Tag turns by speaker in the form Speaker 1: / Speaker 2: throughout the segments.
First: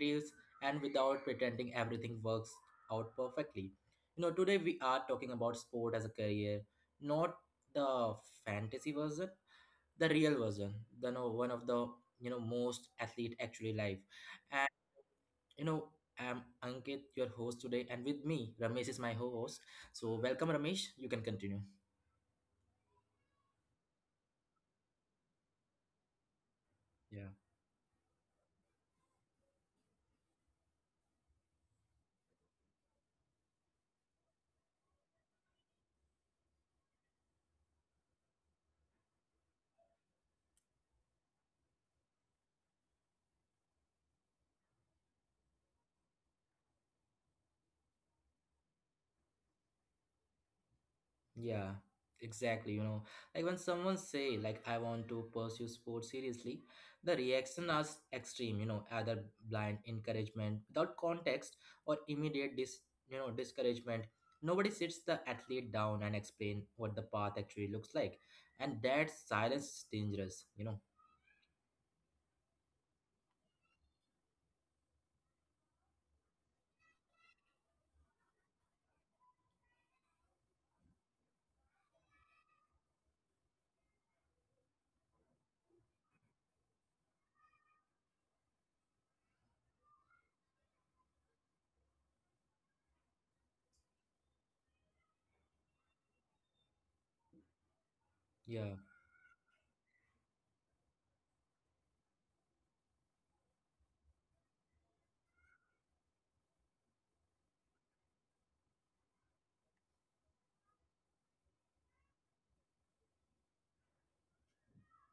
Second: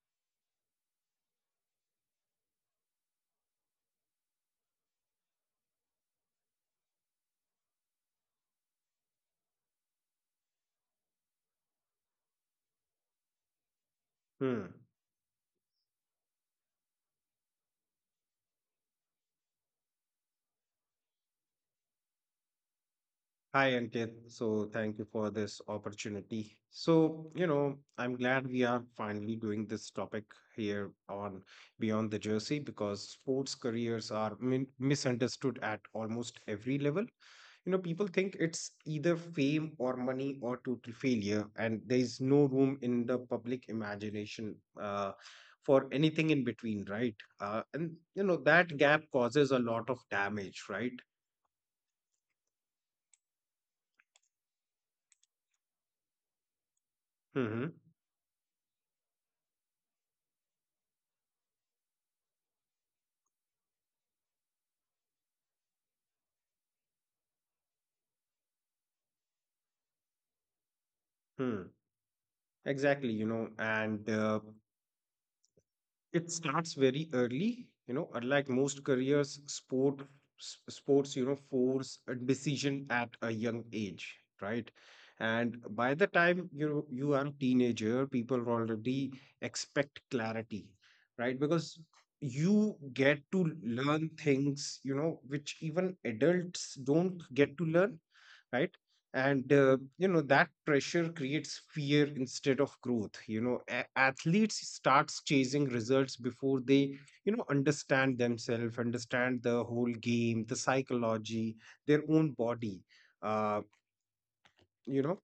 Speaker 1: reels, and without pretending everything works out perfectly. Today we are talking about sport as a career, not the fantasy version, the real version, the no, one of the most athlete actually life.
Speaker 2: Hmm.
Speaker 1: And you know, I'm Ankit, your host today, and with me, Ramesh is my host. So welcome, Ramesh. You can continue.
Speaker 2: Hi, Ankit. So, thank you for this opportunity. So,
Speaker 1: Yeah.
Speaker 2: I'm glad we are finally doing this topic here on Beyond the Jersey because sports careers are misunderstood at almost every level. People think it's either fame or money or total failure, and there is no room in the public imagination for anything in between, right? That gap causes a lot of damage, right?
Speaker 1: Yeah, exactly. Like when someone say like I want to pursue sports seriously, the
Speaker 2: Mm-hmm.
Speaker 1: reaction is extreme. Either blind encouragement without context or immediate discouragement. Nobody sits the athlete down and explain what the path actually looks like, and that silence is dangerous.
Speaker 2: Hmm. Exactly, you know, and it starts very early, unlike most careers, sports, force a decision at a young age, right? And by the time you are a teenager, people already expect clarity, right? Because you get to learn things, which even adults don't get to learn, right?
Speaker 1: Yeah.
Speaker 2: and you know that pressure creates fear instead of growth. Athletes starts chasing results before they understand themselves, understand the whole game, the psychology, their own body. uh you know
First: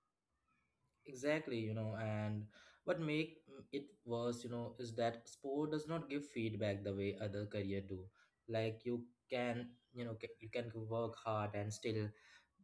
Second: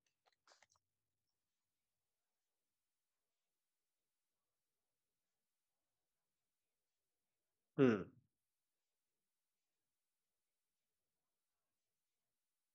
Speaker 1: Exactly, and what make it worse, is that sport does not give feedback the way other career
Speaker 2: hmm
Speaker 1: do. Like you can, you know, ca- you can work hard and still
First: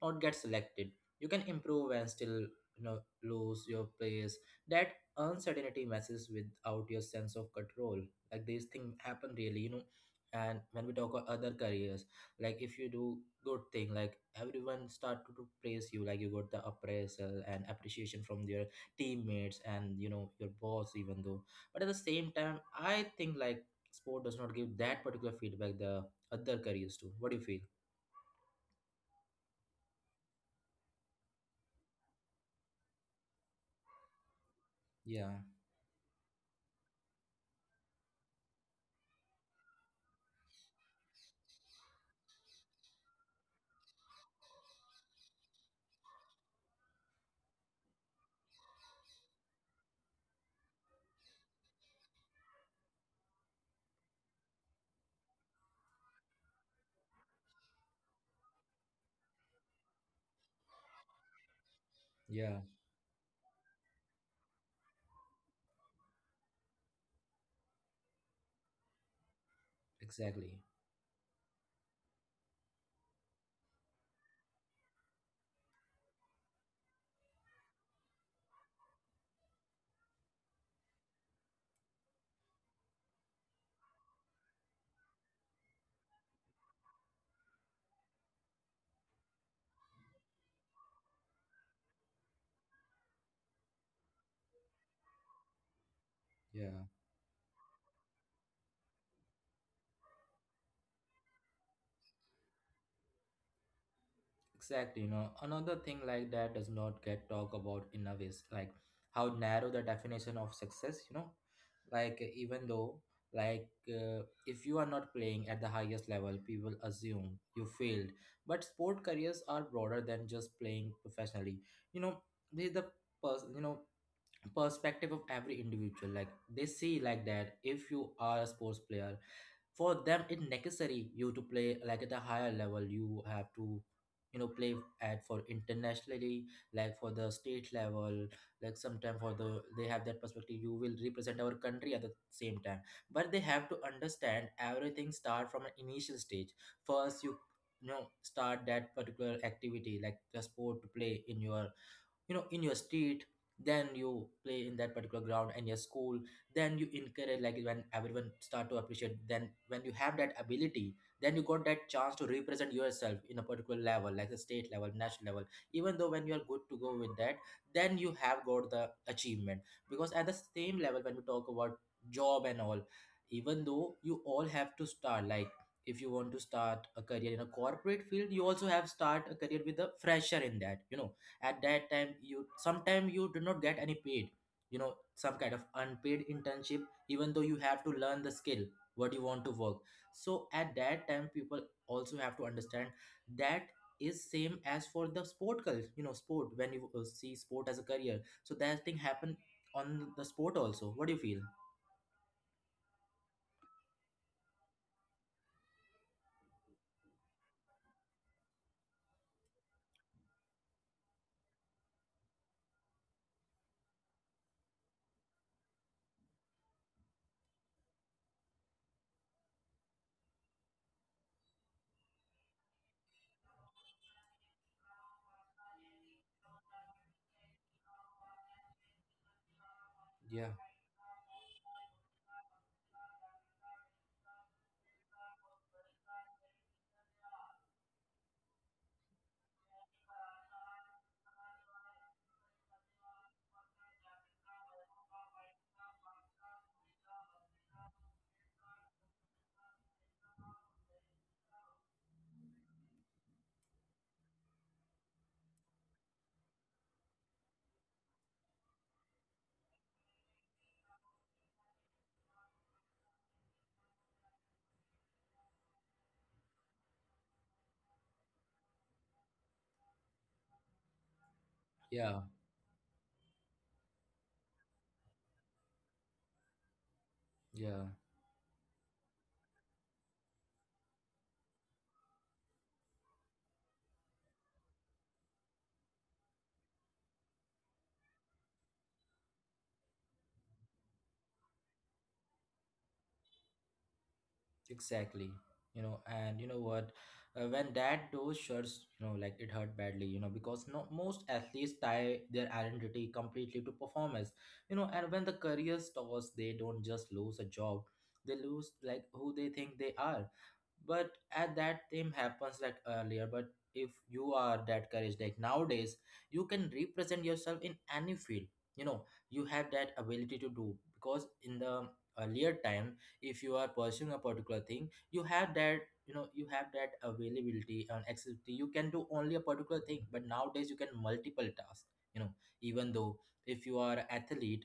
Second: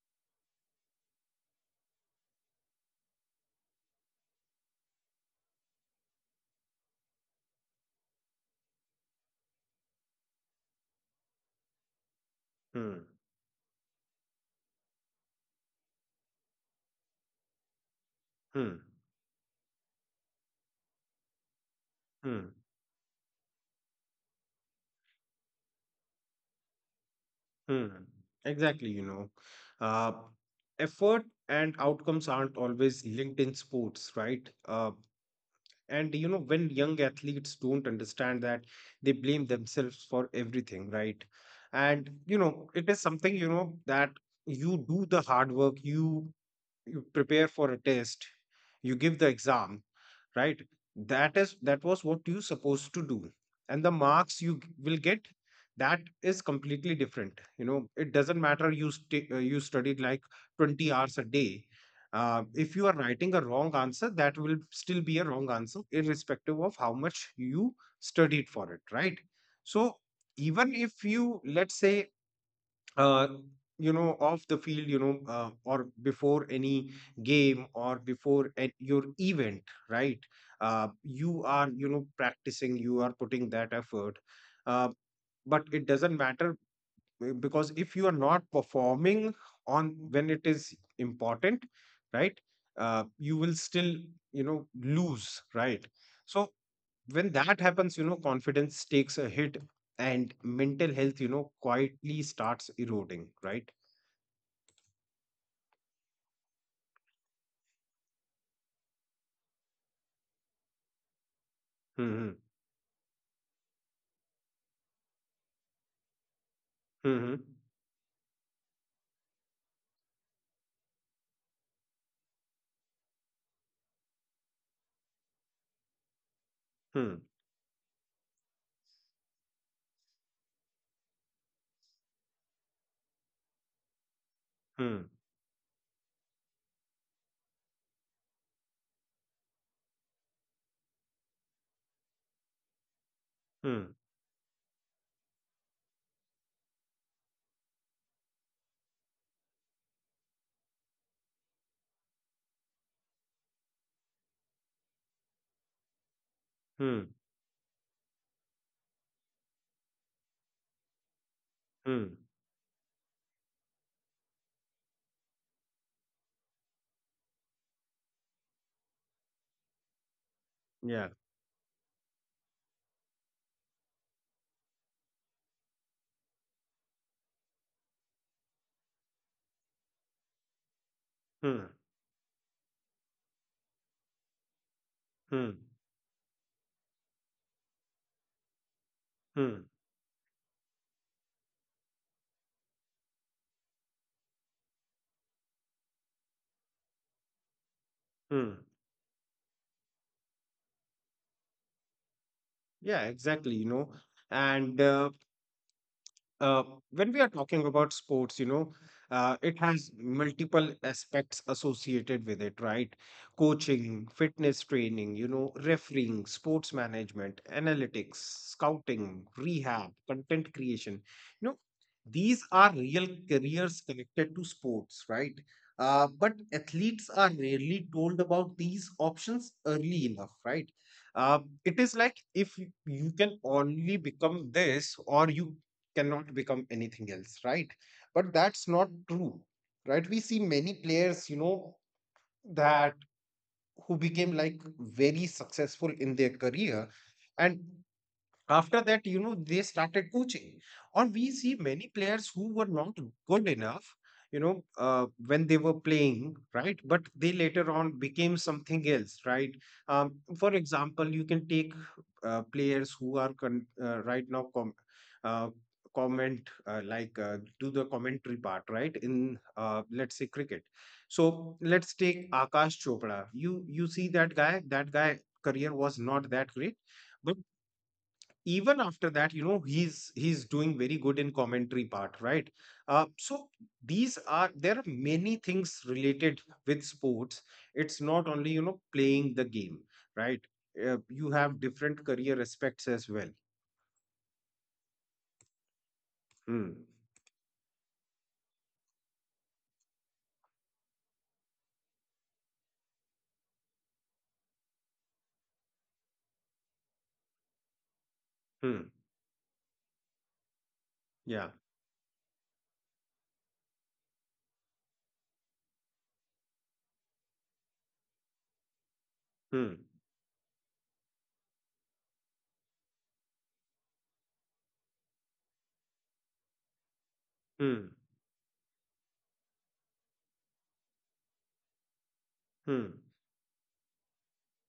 Speaker 1: not get selected. You can improve and still, lose your place. That uncertainty messes without your sense of control. Like these things happen really. And when we talk about other careers, like if you
Speaker 2: Hmm.
Speaker 1: do good thing like everyone start to praise you like you got the appraisal and appreciation from your
Speaker 2: Hmm.
Speaker 1: teammates and your boss even though but at the same
Speaker 2: Hmm.
Speaker 1: time I think like sport does not give that particular feedback the other careers do what do you feel.
Speaker 2: Hmm. Exactly you know uh effort and outcomes aren't always linked in sports, right? uh
Speaker 1: Yeah,
Speaker 2: And you know, when young athletes don't understand that, they blame themselves for everything, right? And you know, it is something, you know, that you do the hard work, you prepare for a test, you give the exam, right? That is, that was what you supposed to do, and the marks you will get, that is completely different. You know, it doesn't matter, you you studied like 20 hours a day. uh,
Speaker 1: yeah,
Speaker 2: if you are writing a wrong answer, that will still be a wrong answer irrespective of how much you studied for it, right? So
Speaker 1: exactly,
Speaker 2: even if, you, let's say, uh, you know, off the field, you know, or before any game or before at your event, right? You are, you know, practicing, you are putting that effort, uh, but it doesn't matter, because if you are not performing on when it is important, right? You will still, you know, lose, right? So
Speaker 1: yeah.
Speaker 2: when that happens, you know, confidence takes a hit, and mental health, you know, quietly starts eroding, right?
Speaker 1: Exactly, another thing like that does not get talked about enough is like how narrow the definition of success, like
Speaker 2: Mhm.
Speaker 1: even though if you are not playing at the highest level people assume
Speaker 2: Mhm.
Speaker 1: you failed but sport careers are broader than just playing professionally you know this the person perspective of every individual like they see like
Speaker 2: Mm,
Speaker 1: that if you are a sports player for them it necessary you to play like at a higher level you have to play
Speaker 2: mm,
Speaker 1: at for internationally like for the state level like sometime for the they have that perspective you will represent our country at the same time but they have to
Speaker 2: mm,
Speaker 1: understand everything start from an initial stage first you you know start that particular activity like the sport to play in your in your state, then you play in that particular ground and your school then you
Speaker 2: mm,
Speaker 1: encourage like when everyone start to appreciate then when you have that ability then you got that
Speaker 2: mm.
Speaker 1: chance to represent yourself in a particular level like the state level national level even though when you are good to go with that then you have got the achievement because at the same level
Speaker 2: Yeah.
Speaker 1: when we talk about job and all even though you all have to start like if you want to start a career in a corporate field you also have start a career with a fresher in that at
Speaker 2: Mm,
Speaker 1: that time you sometimes you do not get any paid some kind of
Speaker 2: mm,
Speaker 1: unpaid internship even though you have to learn the skill what you want to
Speaker 2: mm,
Speaker 1: work so at that time people also have to understand that is same as for the sport culture sport when you see sport as a career so
Speaker 2: mm.
Speaker 1: that thing happen on the sport also what do you feel.
Speaker 2: Yeah, exactly, you know. And uh, when we are talking about sports, you know, it has multiple aspects associated with it, right? Coaching, fitness training, you know, refereeing, sports management, analytics, scouting, rehab, content creation. You know, these are real careers connected to sports, right? But athletes are rarely told about these options early enough,
Speaker 1: Yeah,
Speaker 2: right? Uh, it is like, if you can only become this, or you cannot become anything else, right? But that's not true, right? We see many players, you know, that, who became like very successful in their career. And after that, you know, they started coaching. Or we see many players who were not good enough, you know, when they were playing, right? But they later on became something else, right? For example, you can take players who are uh, comment, do the commentary part, right? In, let's say, cricket. So let's
Speaker 1: yeah,
Speaker 2: take Akash Chopra. You see that guy. That guy career was not that great.
Speaker 1: yeah.
Speaker 2: Even after that, you know, he's doing very good in commentary part, right? So these are, there are many things related with sports. It's not only, you know, playing the game, right? You have different career aspects as well.
Speaker 1: Exactly. You know, and you know
Speaker 2: Hmm.
Speaker 1: what? When that door shuts, like it hurt badly, because no, most athletes tie their identity completely to performance, and when the career stops, they don't just lose a job, they lose
Speaker 2: Hmm.
Speaker 1: like who they think they are. But
Speaker 2: Yeah.
Speaker 1: at that time happens like earlier, but if you are that courage, like nowadays, you can represent yourself in any field, you know, you have
Speaker 2: Hmm.
Speaker 1: that ability to do because in the earlier time, if you are pursuing a particular thing you have that you have that
Speaker 2: Hmm.
Speaker 1: availability and accessibility you can do only a particular thing but nowadays you can multiple tasks you know
Speaker 2: Hmm.
Speaker 1: even though if you are an athlete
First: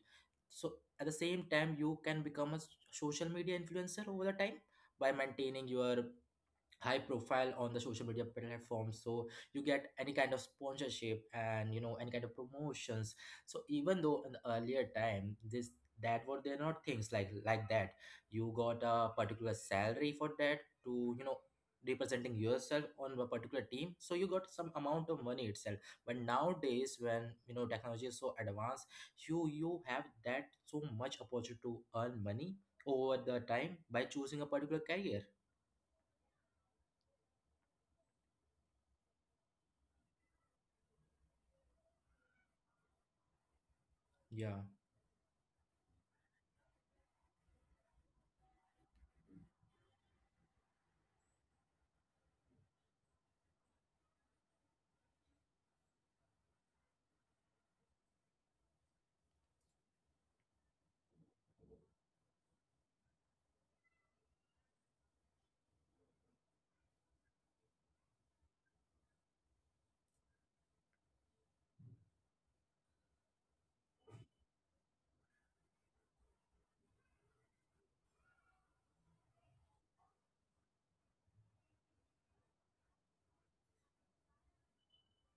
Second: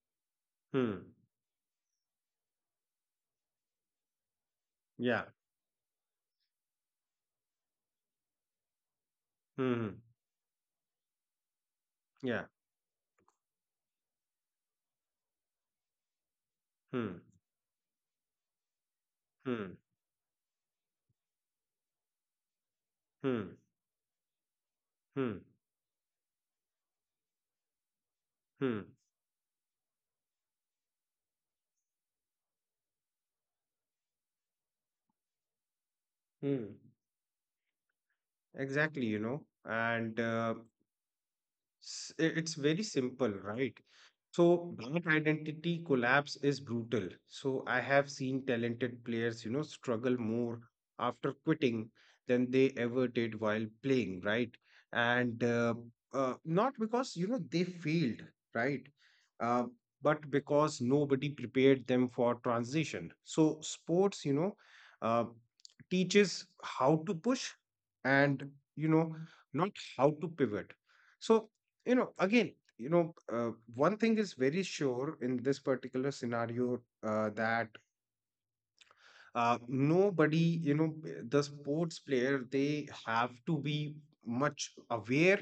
Speaker 1: so at
Speaker 2: Hmm.
Speaker 1: the same time you can become a social media influencer over the time by
Speaker 2: Yeah.
Speaker 1: maintaining your high profile on the social media platforms so you
Speaker 2: Hmm.
Speaker 1: get any kind of sponsorship and any kind of
Speaker 2: Yeah.
Speaker 1: promotions so even though in the earlier time this that were they're not
Speaker 2: Hmm.
Speaker 1: things like that you got a particular
Speaker 2: Hmm.
Speaker 1: salary for that to representing yourself on a
Speaker 2: Hmm.
Speaker 1: particular team so you got some amount
Speaker 2: Hmm.
Speaker 1: of money itself but nowadays when technology is so
Speaker 2: Hmm.
Speaker 1: advanced you have that so much opportunity to earn money over the time by choosing a particular career.
Speaker 2: Hmm. Exactly, it's very simple, right? So
Speaker 1: Yeah,
Speaker 2: that identity collapse is brutal. So I have seen talented players, you know, struggle more after quitting than they ever did while playing, right? And not because, you know, they failed, right? Uh, but because nobody prepared them for transition. So sports, you know, uh, teaches how to push and, you know, not how to pivot. So, you know, again, you know, one thing is very sure in this particular scenario, that, nobody, you know, the sports player, they have to be much aware,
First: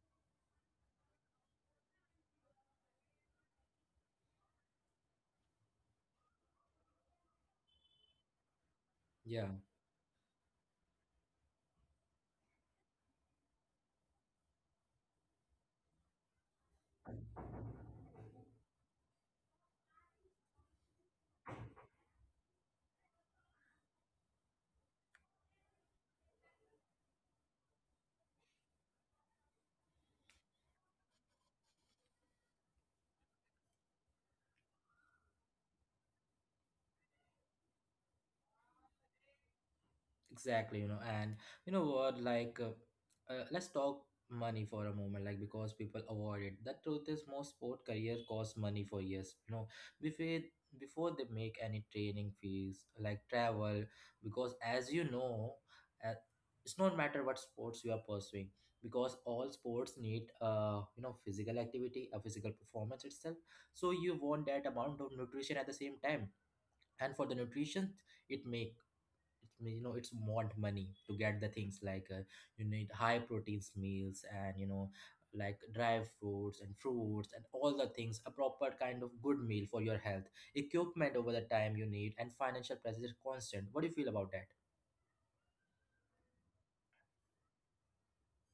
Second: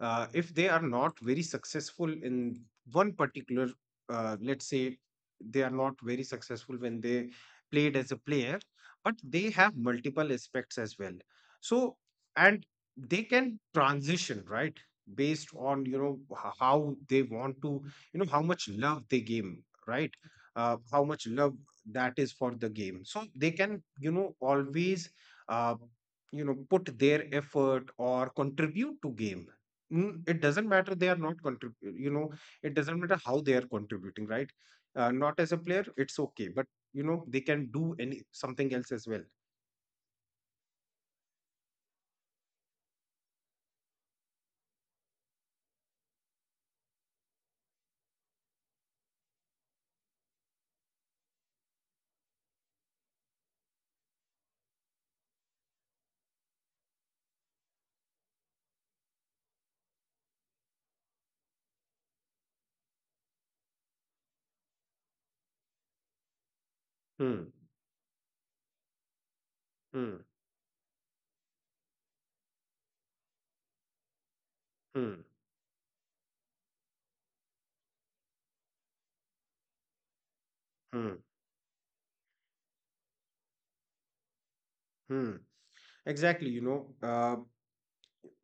Speaker 2: if they are not very successful in one particular, let's say, they are not very successful when they played as a player, but
Speaker 1: yeah.
Speaker 2: they have multiple aspects as well. So, and they can transition, right? Based on, you know, how they want to, you know, how much love they give, right? How much love that is for the game, so they can, you know, always, uh, put their effort or contribute to game. It doesn't matter they are not you know, it doesn't matter how they are contributing, right? Not as a player, it's okay, but you know, they can do any something else as well.
Speaker 1: Exactly, you know, and you know what, like, let's talk money for a moment, like, because people avoid it. The truth is, most sport career cost money for years, before they make any training fees, like travel, because as you know, uh, it's not matter what sports you are pursuing, because all sports need, physical activity, a physical performance itself. So you want that amount of nutrition at the same time, and for the
Speaker 2: Hmm.
Speaker 1: nutrition, it make it may- you know it's
Speaker 2: Hmm.
Speaker 1: want money to get the things like you need high proteins meals and
Speaker 2: Hmm.
Speaker 1: like dry fruits and fruits and all the things a proper kind of good meal for your health equipment
Speaker 2: Hmm.
Speaker 1: over the time you need and financial pressure is constant what do you feel about that.
Speaker 2: Hmm. exactly you know uh,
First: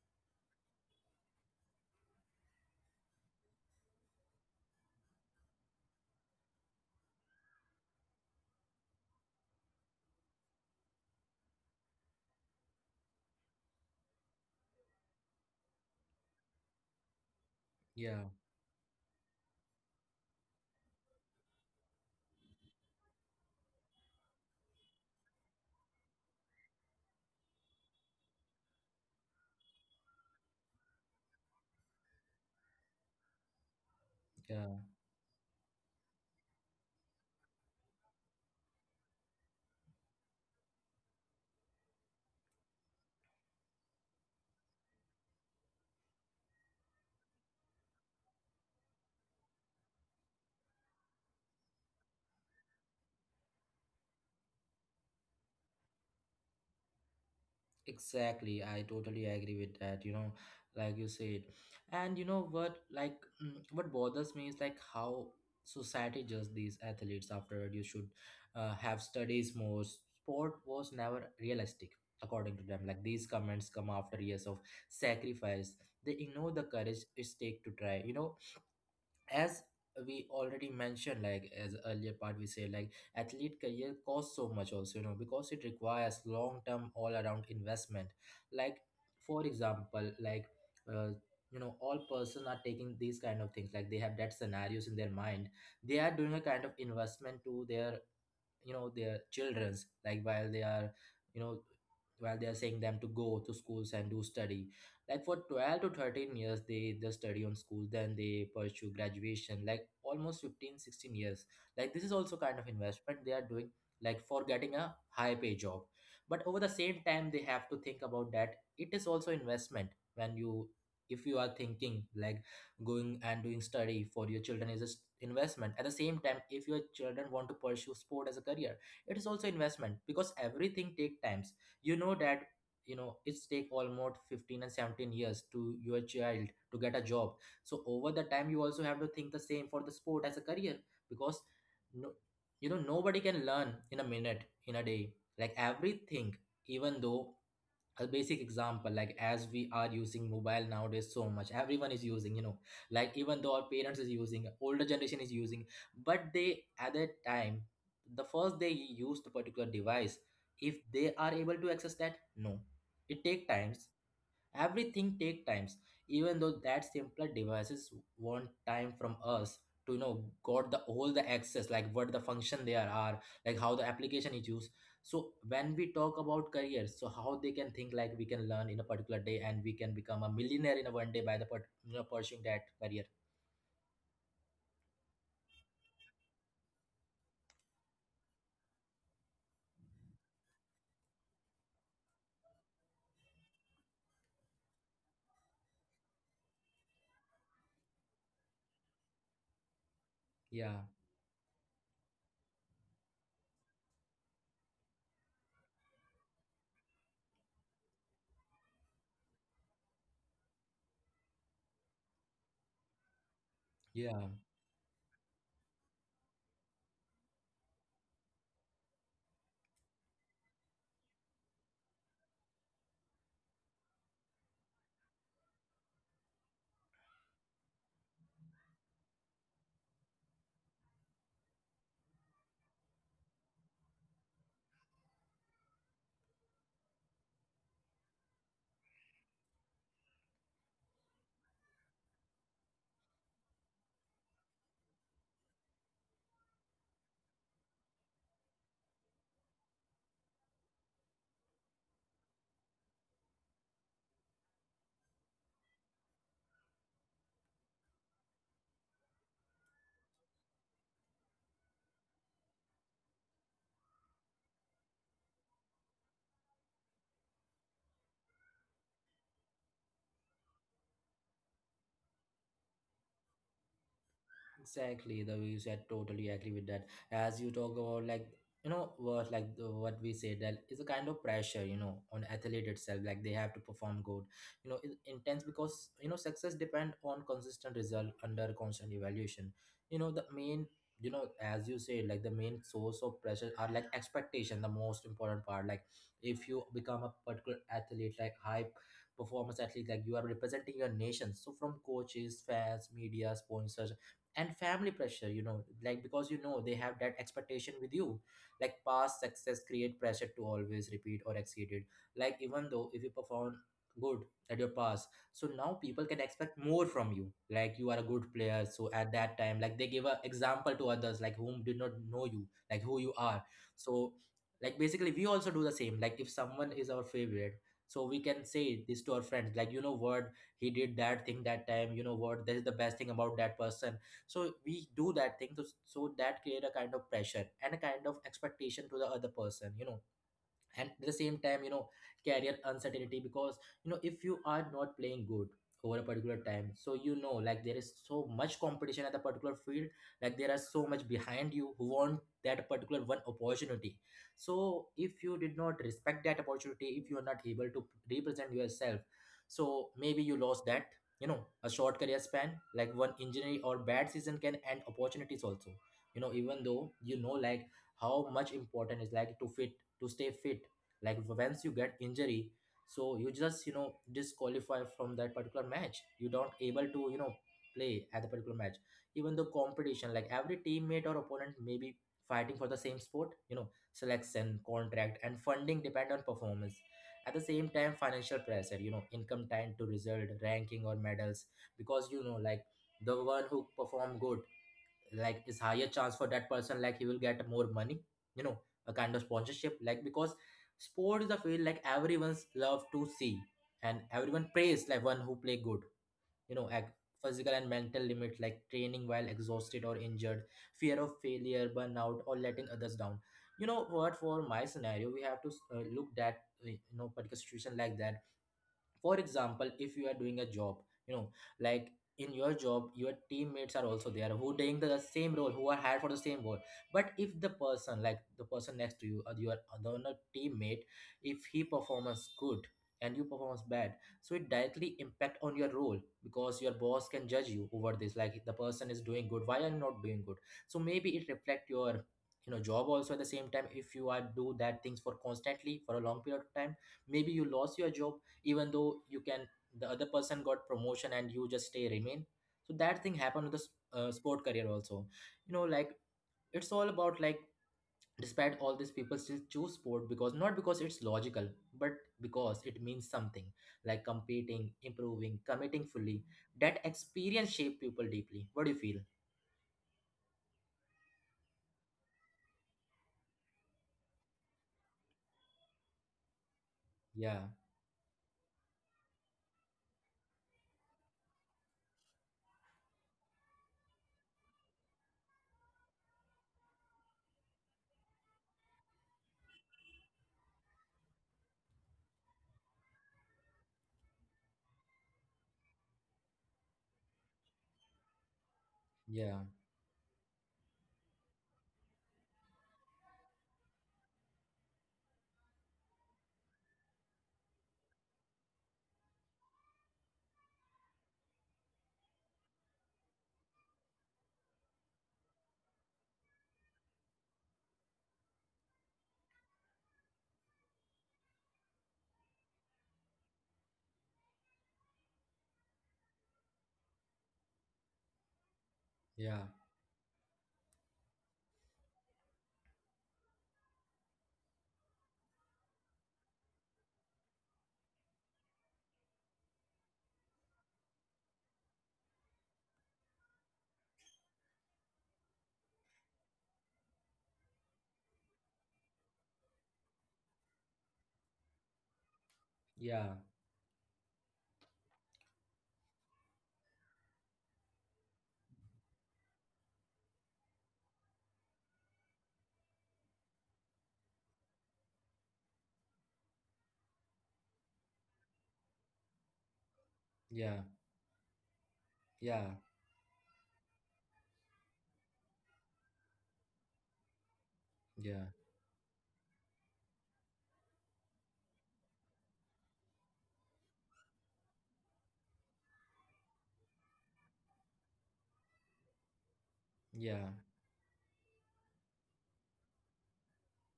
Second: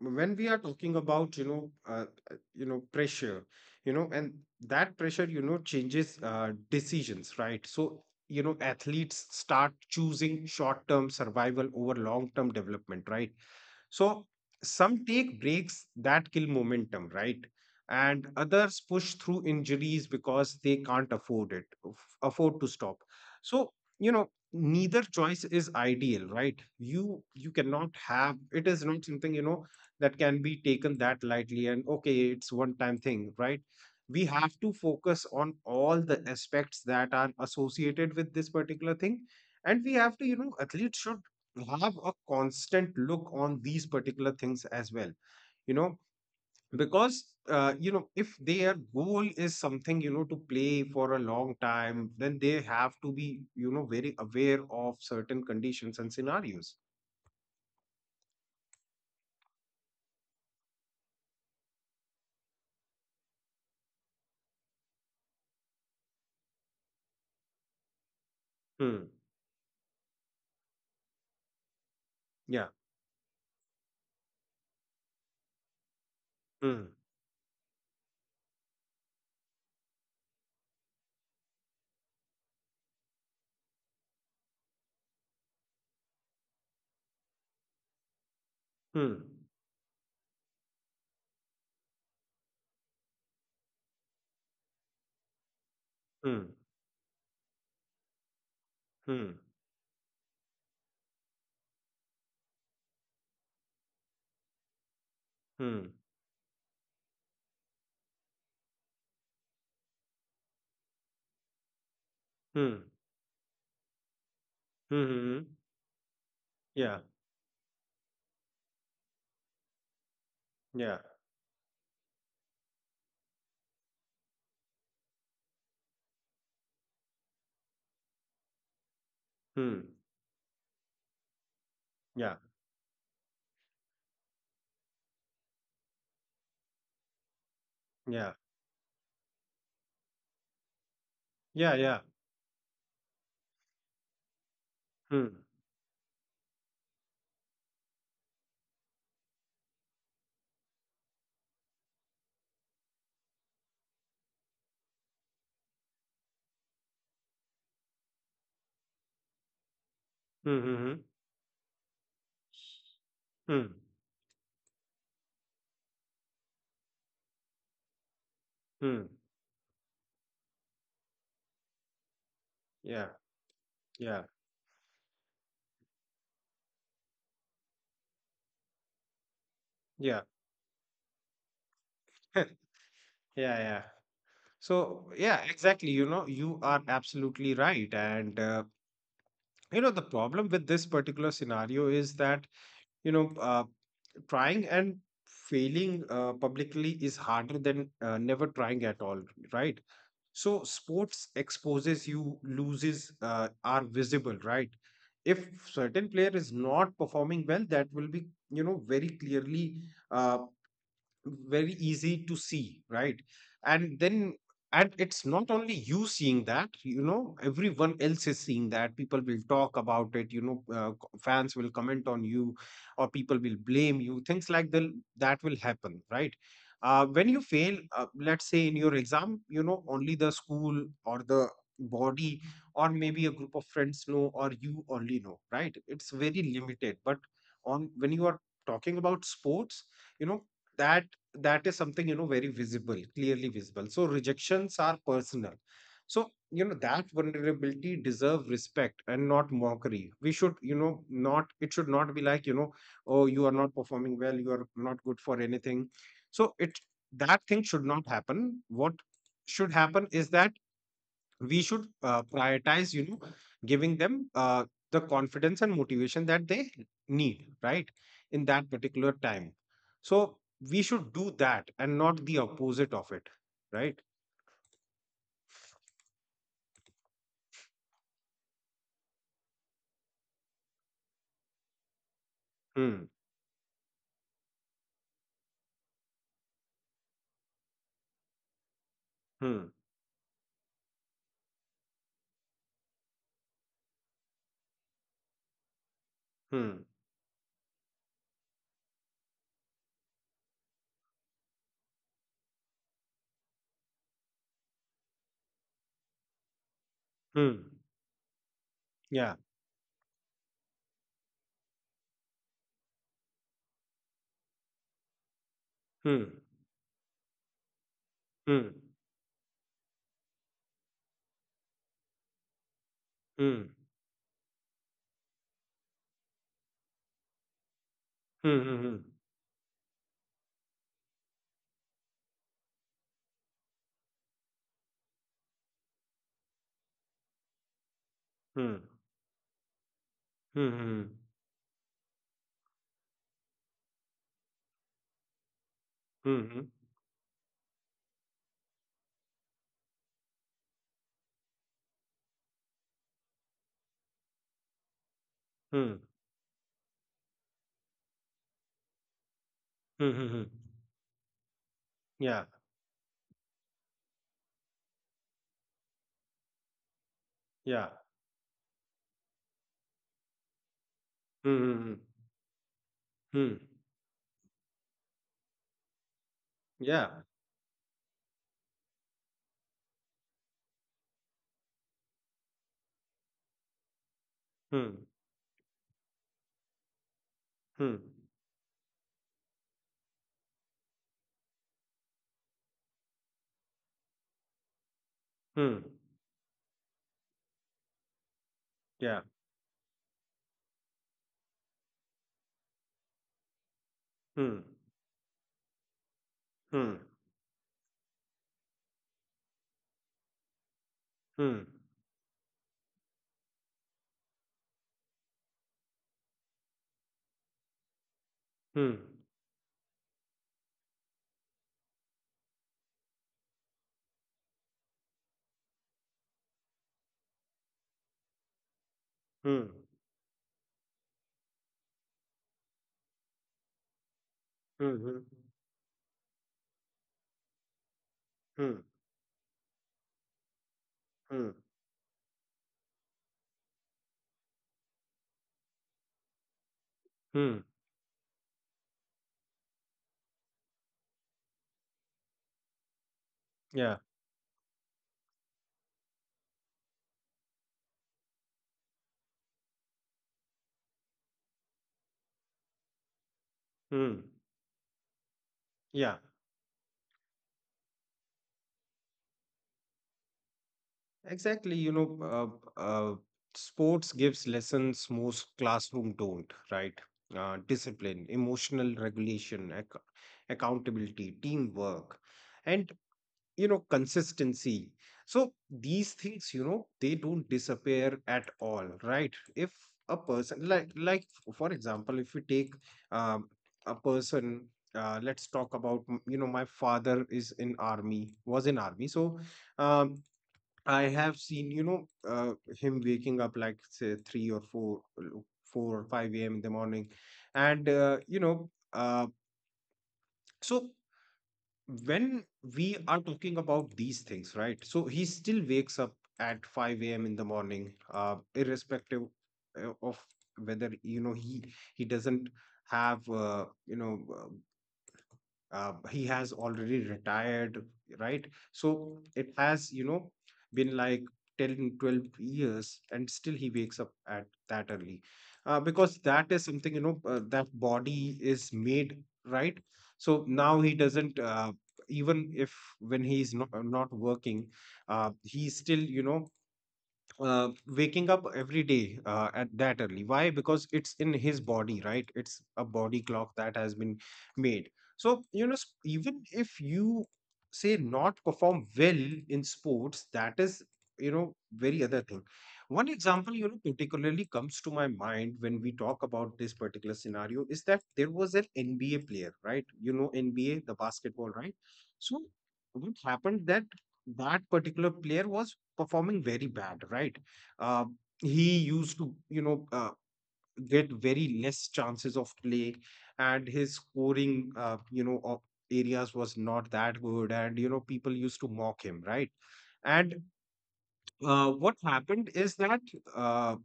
Speaker 2: when we are talking about, you know, you know, pressure, you know, and that pressure, you know, changes, decisions, right? So, you know, athletes start choosing short term survival over long term development, right? So some take breaks that kill momentum, right?
Speaker 1: Yeah,
Speaker 2: And others push through injuries because they can't afford it, afford to stop. So, you know, neither choice is ideal, right? You cannot have, it is not something, you know, that can be taken that lightly and okay, it's one time thing, right? We have to
Speaker 1: yeah.
Speaker 2: focus on all the aspects that are associated with this particular thing. And we have to, you know, athletes should have a constant look on these particular things as well, you know, because, you know, if their goal is something, you know, to play for a long time, then they have to be, you know, very aware of certain conditions and scenarios.
Speaker 1: Exactly, I totally agree with that, like you said. And you know what, like, mm, what bothers me is like how society judges these athletes after you should have
Speaker 2: Hmm.
Speaker 1: studies more. Sport was never realistic, according to
Speaker 2: Yeah.
Speaker 1: them. Like, these comments come after years of sacrifice. They ignore the
Speaker 2: Hmm.
Speaker 1: courage it takes to try. As we already mentioned like as earlier part we say like athlete career costs so much also because it requires long term all around investment like
Speaker 2: Hmm.
Speaker 1: for example like uh, all person are taking these kind of things like they have that scenarios in their mind they are doing a
Speaker 2: Hmm.
Speaker 1: kind of investment to their their
Speaker 2: Hmm.
Speaker 1: children's like while they are you know while they are saying them to go to schools and do study like for 12 to
Speaker 2: Hmm.
Speaker 1: 13 years they just study on school then they pursue graduation like almost 15, 16 years like this is also kind of
Speaker 2: Hmm.
Speaker 1: investment they are doing like for getting a high
Speaker 2: Hmm.
Speaker 1: pay job but over the
Speaker 2: Yeah.
Speaker 1: same time they have to think about that it is also investment when you
Speaker 2: Yeah.
Speaker 1: if you are thinking like going and doing study for your children is an investment. At the same time, if your children want to pursue sport as a career, it is also
Speaker 2: Hmm.
Speaker 1: investment because everything take times. You know
Speaker 2: Yeah.
Speaker 1: that it's take almost 15 and 17 years to your child to get a job so over the
Speaker 2: Yeah.
Speaker 1: time you also have to think the same for the sport as a career because
Speaker 2: Yeah. Yeah.
Speaker 1: no, nobody can learn in a minute in a day
Speaker 2: Hmm.
Speaker 1: like everything even though a basic example like as we are using mobile nowadays so much everyone is using like even though our parents is using older generation is using but they at that time the first they use the particular device
Speaker 2: Hmm.
Speaker 1: if
Speaker 2: Hmm.
Speaker 1: they are able to access that no it take
Speaker 2: Hmm.
Speaker 1: times everything take times even though that simpler devices want time
Speaker 2: Hmm.
Speaker 1: from us to got the all the access like what the function there
Speaker 2: Yeah.
Speaker 1: are like how the
Speaker 2: Yeah.
Speaker 1: application is used so when we talk about careers so how they can think like we can learn in a particular day and we can
Speaker 2: Yeah.
Speaker 1: become a millionaire in a one day by the part, pursuing that career.
Speaker 2: Yeah. Yeah. So, yeah, exactly. You know, you are absolutely right. The problem with this particular scenario is that, you know, trying and failing publicly is harder than never trying at all, right? So,
Speaker 1: Yeah,
Speaker 2: sports exposes you, loses are visible, right? If certain player is not performing well, that will be, you know, very clearly, uh, very easy to see, right? And
Speaker 1: yeah.
Speaker 2: then, and it's not only you seeing that, you know, everyone else is seeing that. People will talk about it, you know, fans will comment on you, or people will blame you, things like the, that will happen, right? When you fail, let's say, in your exam, you know, only the school or the body or maybe a group of friends know, or you only know, right? It's very limited. But on when you are talking about sports, you know, that, that is something, you know, very visible, clearly visible, so rejections are personal. So, you know, that vulnerability deserve respect and not mockery. We should, you know, not, it should not be like, you know, oh, you are not performing well, you are not good for anything. So it, that thing should not happen. What should happen is that we should, prioritize, you know, giving them, the confidence and motivation that they need, right? In that particular time. So we should do that and not the opposite of it, right?
Speaker 1: Exactly, the way you said totally agree with that. As you talk about, like, what, like what we said, that is a kind of pressure, on athlete itself,
Speaker 2: Hmm.
Speaker 1: like they have to perform good. It's intense because, success depend on consistent result under constant evaluation.
Speaker 2: Hmm.
Speaker 1: You know the main you know As you said, like the main source of pressure are like expectation, the most important part, like if you
Speaker 2: Hmm.
Speaker 1: become a particular athlete, like high performance athlete, like you are representing your nation. So from coaches, fans, media, sponsors, and family pressure, like because they have that expectation
Speaker 2: Hmm.
Speaker 1: with you. Like past
Speaker 2: Yeah.
Speaker 1: success create pressure to always repeat or exceed it. Like even though if you perform good at your past, so now people can
Speaker 2: Hmm.
Speaker 1: expect more from you. Like you are a good
Speaker 2: Hmm.
Speaker 1: player, so at that time, like they give a example to others, like whom did not know you, like who you are.
Speaker 2: Hmm.
Speaker 1: So, like basically, we also do the same. Like if someone is our favorite, so we can say
Speaker 2: Hmm.
Speaker 1: this to our friends like, you know what, he did that thing that time. You know what, this is the best thing about that person. So we do that thing to, so that create a kind of pressure and a kind of
Speaker 2: Hmm.
Speaker 1: expectation to the other person.
Speaker 2: Hmm.
Speaker 1: And
Speaker 2: Hmm.
Speaker 1: at the same time, career uncertainty, because if you are not playing good over a
Speaker 2: Hmm. Hmm.
Speaker 1: particular
Speaker 2: Hmm. Hmm. Hmm. Hmm.
Speaker 1: time, so like there is so much competition at the particular field. Like there are so much behind you who want that particular one opportunity. So if you did not
Speaker 2: Hmm.
Speaker 1: respect that opportunity, if you are not able to represent yourself, so
Speaker 2: Hmm.
Speaker 1: maybe
Speaker 2: Hmm.
Speaker 1: you
Speaker 2: Hmm.
Speaker 1: lost that. A short career
Speaker 2: Yeah.
Speaker 1: span, like one injury or bad season can end opportunities also. Even though, like
Speaker 2: Yeah.
Speaker 1: how much important is, like to fit, to stay fit. Like
Speaker 2: Hmm.
Speaker 1: once you
Speaker 2: Hmm.
Speaker 1: get
Speaker 2: Hmm.
Speaker 1: injury, so you
Speaker 2: Hmm.
Speaker 1: just disqualify from that particular match, you don't able to
Speaker 2: Yeah.
Speaker 1: play at the particular match. Even the competition, like every teammate or opponent may be fighting for the same sport. Selection,
Speaker 2: Hmm.
Speaker 1: contract, and funding depend on performance. At the same
Speaker 2: Hmm.
Speaker 1: time financial pressure, income tied to result, ranking, or medals. Because like the one who perform good, like is
Speaker 2: Hmm.
Speaker 1: higher chance for that person, like he will get more money, you know a kind
Speaker 2: Yeah.
Speaker 1: of sponsorship. Like because sport is a field, like everyone's love to see, and everyone
Speaker 2: hmm
Speaker 1: praise like one who play good, like
Speaker 2: hmm.
Speaker 1: physical and mental limit, like training while exhausted or injured, fear of
Speaker 2: Hmm.
Speaker 1: failure, burnout, or letting others down. You know what, for my scenario we have to, look that, particular situation like that.
Speaker 2: Hmm.
Speaker 1: For example, if you are doing a job, you know like in your job your teammates are also there who doing the same role, who are hired for the same role. But if the person, like the person next to you or your
Speaker 2: Hmm.
Speaker 1: other teammate, if he performs good and you performs bad, so it
Speaker 2: Hmm.
Speaker 1: directly
Speaker 2: Hmm.
Speaker 1: impact on your role. Because your boss can judge you over this, like the
Speaker 2: Hmm.
Speaker 1: person is doing good, why are you not doing good? So maybe it
Speaker 2: Hmm.
Speaker 1: reflect your, job also. At the same time if you are do that things for constantly for a long period of time, maybe you
Speaker 2: Hmm.
Speaker 1: lost your job. Even though you can, the other person got promotion and you just stay remain. So that thing happened with the
Speaker 2: Yeah.
Speaker 1: sport career also. Like it's all about, like, despite all these, people still choose sport because, not because it's logical, but because it means something, like
Speaker 2: Hmm.
Speaker 1: competing, improving, committing
Speaker 2: Yeah.
Speaker 1: fully. That experience shape people deeply. What do you feel?
Speaker 2: Exactly. Sports gives lessons most classroom don't, right?
Speaker 1: Yeah,
Speaker 2: Discipline, emotional regulation, accountability, teamwork. And you know consistency, so these things, you know, they don't disappear at all, right? If a person like for example, if we take, um, a person, let's talk about, you know, my father is in army, was in army. So,
Speaker 1: yeah,
Speaker 2: um, I have seen, you know, him waking up like, say, 3 or 4, 4 or 5 a.m. in the morning. And uh, you know uh, so when we are talking about these things, right? So he still wakes up at 5 a.m. In the morning, irrespective of whether he doesn't have he has already retired, right? So
Speaker 1: yeah,
Speaker 2: it has been like 10, 12 years, and still he wakes up at that early, because that is something, that body is made, right? So now he doesn't, even if, when he's not working, he still waking up every day at that early. Why? Because it's in his body, right? It's a
Speaker 1: yeah,
Speaker 2: body clock that has been made. So, even if you say not perform well in sports, that is, you know, very other thing. One example, you know, particularly comes to my mind when we talk about this particular scenario is that there was an NBA player, right? You know,
Speaker 1: yeah,
Speaker 2: NBA, the basketball, right? So,
Speaker 1: yeah,
Speaker 2: what happened that that particular player was performing very bad, right? Uh,
Speaker 1: yeah,
Speaker 2: he used to, get very less chances of play, and his scoring, of areas was not that good, and you know, people used to mock him, right?
Speaker 1: yeah,
Speaker 2: And what happened is that uh,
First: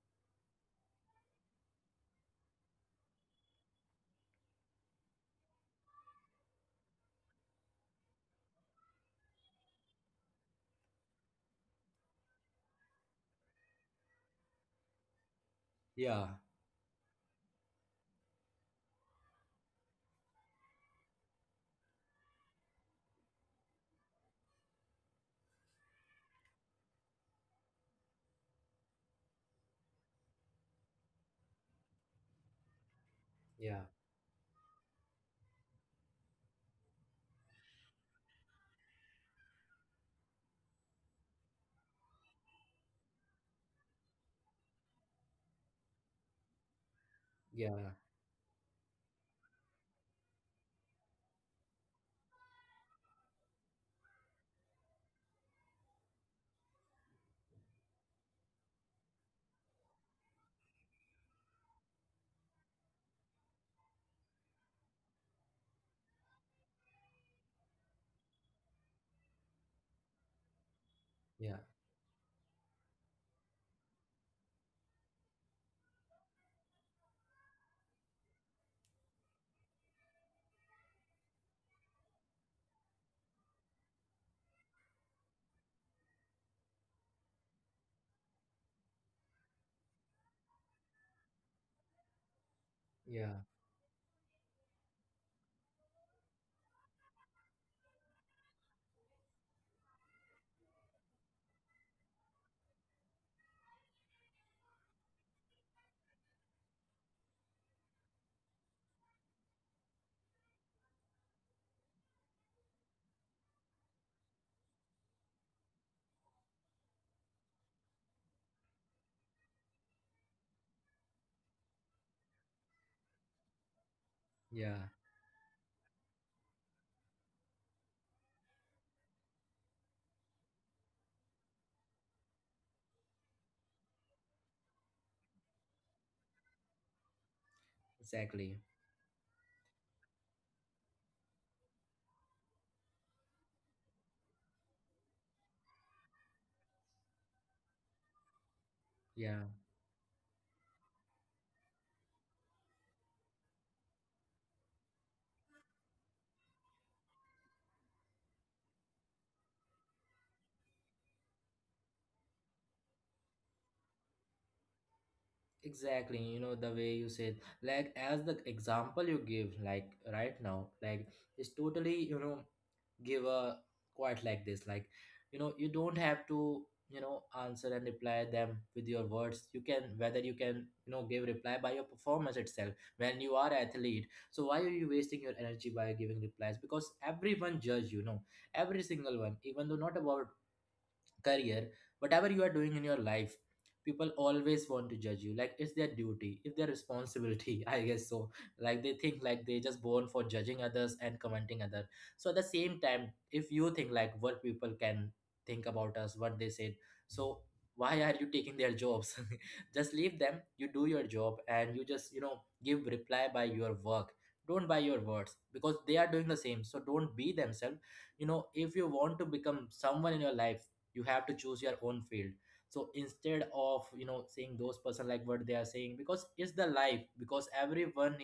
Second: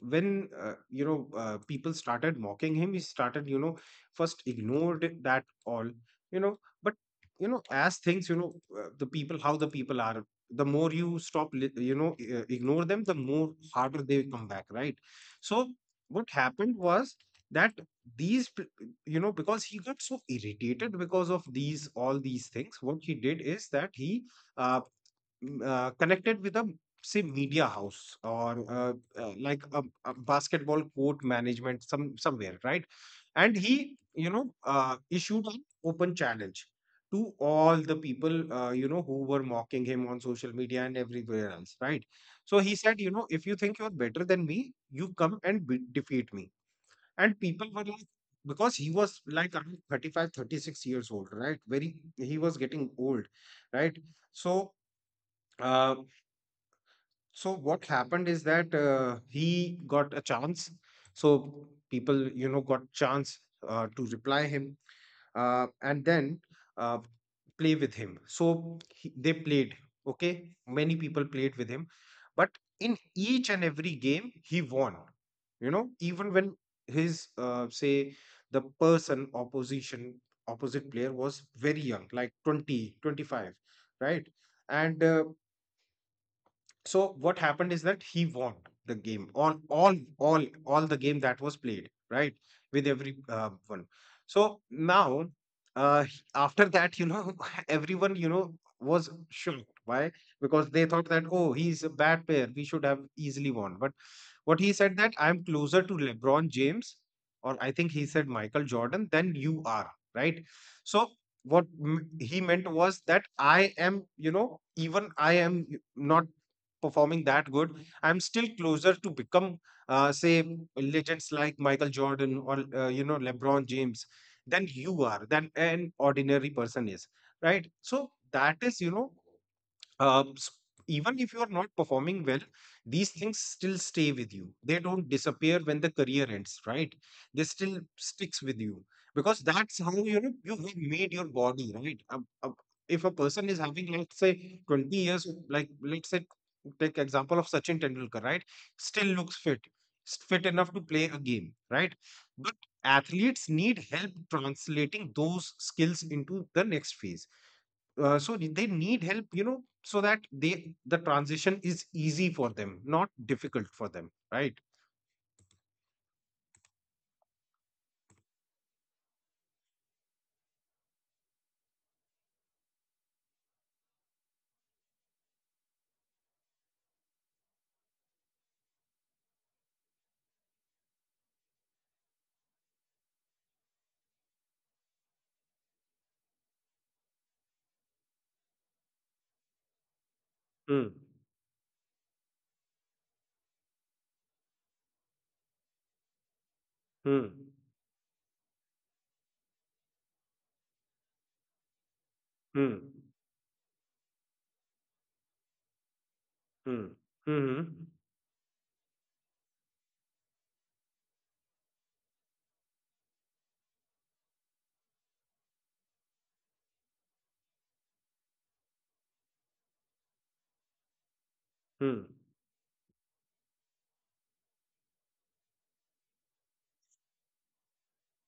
Speaker 2: when people started mocking him, he started first ignored that all, you know, but you know, as things, the people, how the people are, the more you stop ignore them, the more harder they come back, right? So
Speaker 1: yeah,
Speaker 2: what happened was that these p- you know, because he got so irritated because of these all these things, what he did is that he, uh, connected with a, say, media house, or like a basketball court management, some somewhere, right? And
Speaker 1: yeah,
Speaker 2: he, issued an open challenge to all the people, you know, who were mocking him on social media and everywhere else, right? So he said, you know, if you think you're better than me, you come and defeat me. And people
Speaker 1: yeah,
Speaker 2: were
Speaker 1: yeah,
Speaker 2: like, because he was like around 35, 36 years old, right? Very, he was getting old, right? So, uh, so what happened is that he got a chance. So people, you know, got chance to reply him, and then, uh, play with him. So he, they played. Okay, many people played with him, but in each and every game he won. You know, even when his, say, the person opposition opposite player was very young, like 20, 25, right? And so what happened is that he won the game on all the game that was played, right? With every
Speaker 1: yeah,
Speaker 2: one. So now, after that, you know, everyone, was shocked. Why? Because they thought that, oh, he's a bad player. We should have easily won. But what he said, that I'm closer to LeBron James, or I think he said Michael Jordan, than you are, right? So what he meant was that I am, you know, even I am not performing that good, I'm still closer to become, say, legends like Michael Jordan, or, you know, LeBron James, than
Speaker 1: yeah,
Speaker 2: you are, than an ordinary person is, right? So that is, you know, um, s- even if you are not performing well, these things still stay with you. They don't disappear when the career ends, right? They still sticks with
Speaker 1: exactly.
Speaker 2: you, because that's how, you know, you have made your body, right? If a person is having, let's say, 20 years, like let's say, take example of Sachin Tendulkar, right? Still looks
Speaker 1: Yeah,
Speaker 2: fit, fit enough to play a game, right? But athletes need help translating those skills into the next phase, so they need help, you know, so that they, the transition is easy for them, not difficult for them, right?
Speaker 1: exactly. The way you said, like, as the example you give, like, right now, like, it's totally, give a quite like this. Like, you don't have to, answer and reply them with your words. You can, whether you can, give reply by your performance itself when you are athlete. So why are you wasting your energy by giving replies? Because everyone judge, every single one, even though not about
Speaker 2: Hmm.
Speaker 1: career, whatever you are doing in your life, people always want to judge you, like it's their duty, it's their
Speaker 2: Hmm.
Speaker 1: responsibility. I guess so. Like they think, like they just born for judging others and commenting others. So at the same
Speaker 2: Hmm.
Speaker 1: time if you think, like what people can think about us, what they said,
Speaker 2: Hmm.
Speaker 1: so
Speaker 2: Hmm.
Speaker 1: why are you taking their jobs? Just leave them, you do your job, and you just give reply by your work, don't by your words. Because they are doing the same, so don't be themselves. you know if you want to become someone in your life, you have to choose your
Speaker 2: Hmm.
Speaker 1: own field. So instead of saying those person, like what they are saying, because it's the life, because everyone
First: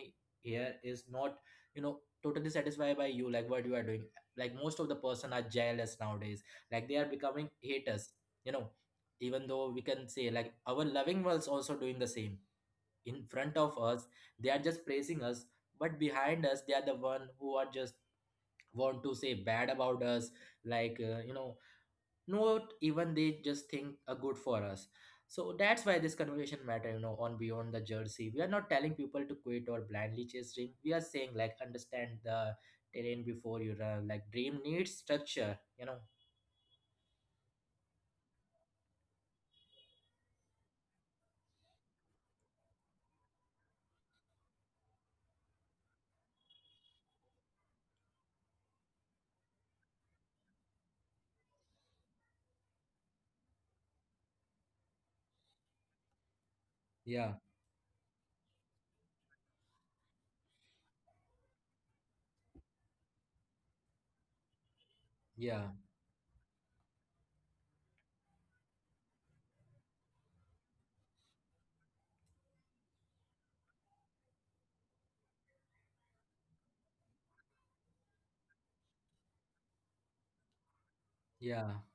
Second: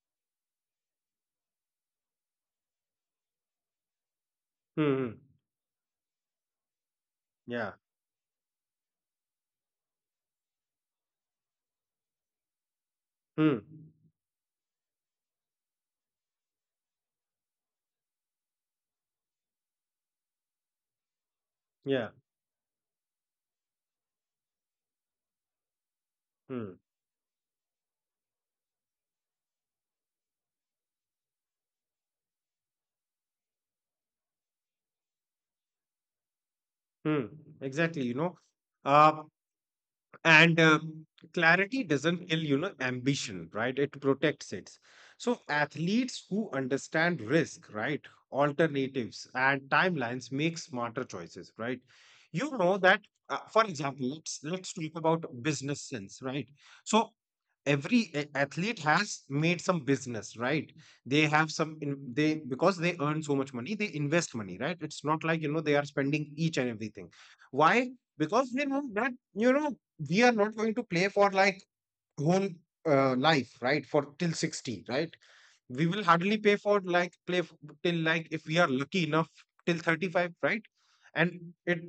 Speaker 1: here is not, totally satisfied by you, like what you are doing. Like most of the
Speaker 2: Hmm.
Speaker 1: person are jealous nowadays, like they are becoming
Speaker 2: Yeah.
Speaker 1: haters. you know Even though we can say, like, our loving ones also doing the same. In front
Speaker 2: Hmm.
Speaker 1: of us they are just praising us, but behind us they are the one who are just want to say bad about us. Like,
Speaker 2: Yeah.
Speaker 1: not even they just think are good for us. So that's why this conversation
Speaker 2: Hmm.
Speaker 1: matter, on Beyond the Jersey, we are not telling people to quit or blindly chase dream, we are saying like understand the terrain before you run, like dream needs structure.
Speaker 2: Hmm, exactly, you know, uh, and clarity doesn't kill, you know, ambition, right? It protects it. So athletes who understand risk, right, alternatives and timelines, make smarter choices, right? You know that, for example, let's talk about business sense, right? So
Speaker 1: Yeah,
Speaker 2: every athlete has made some business, right? They have some in, they, because they earn so much money, they invest money, right? It's not like, you
Speaker 1: yeah,
Speaker 2: know, they are spending each and everything. Why? Because they know that, you know, we are not going to play for like whole life, right, for till 60, right? We will hardly pay for like till, like, if we are lucky enough, till 35, right? And
Speaker 1: yeah,
Speaker 2: it,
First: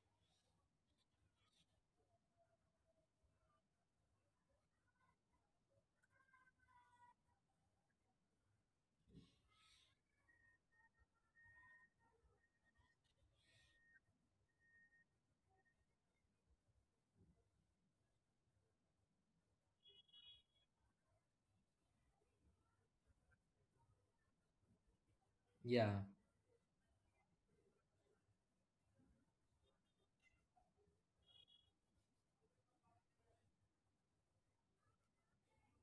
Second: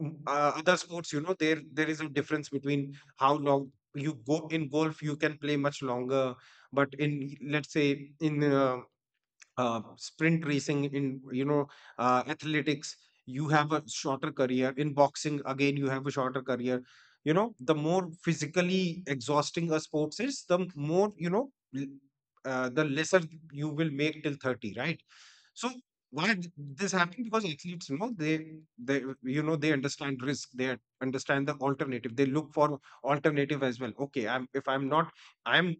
Speaker 2: other sports, you know, there is a difference between how long you go. In golf you can play much longer, but in, let's say, in sprint racing, in, you know, athletics, you have a shorter career. In boxing, again, you have a shorter career. You know, the more physically exhausting a sports is, the more, you know, l- the lesser you will make till 30, right? So,
Speaker 1: yeah,
Speaker 2: why this happened, because athletes, you know, they, you know, they understand risk, they understand the alternative, they look for alternative as well. Okay, I'm, if I'm not, I'm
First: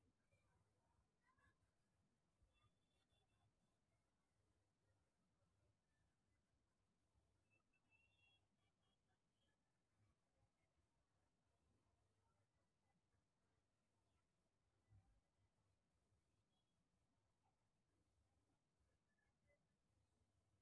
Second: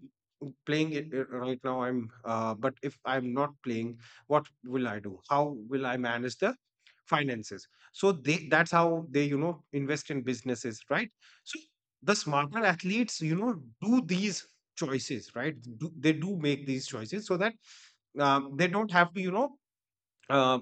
Speaker 2: playing it, right now, I'm, but if I'm not playing, what will I do, how will I manage the finances? So they, that's how they, you know, invest in businesses, right? So, the smarter athletes, you know, do these choices, right? They do make these choices so that they don't have to, you know, uh,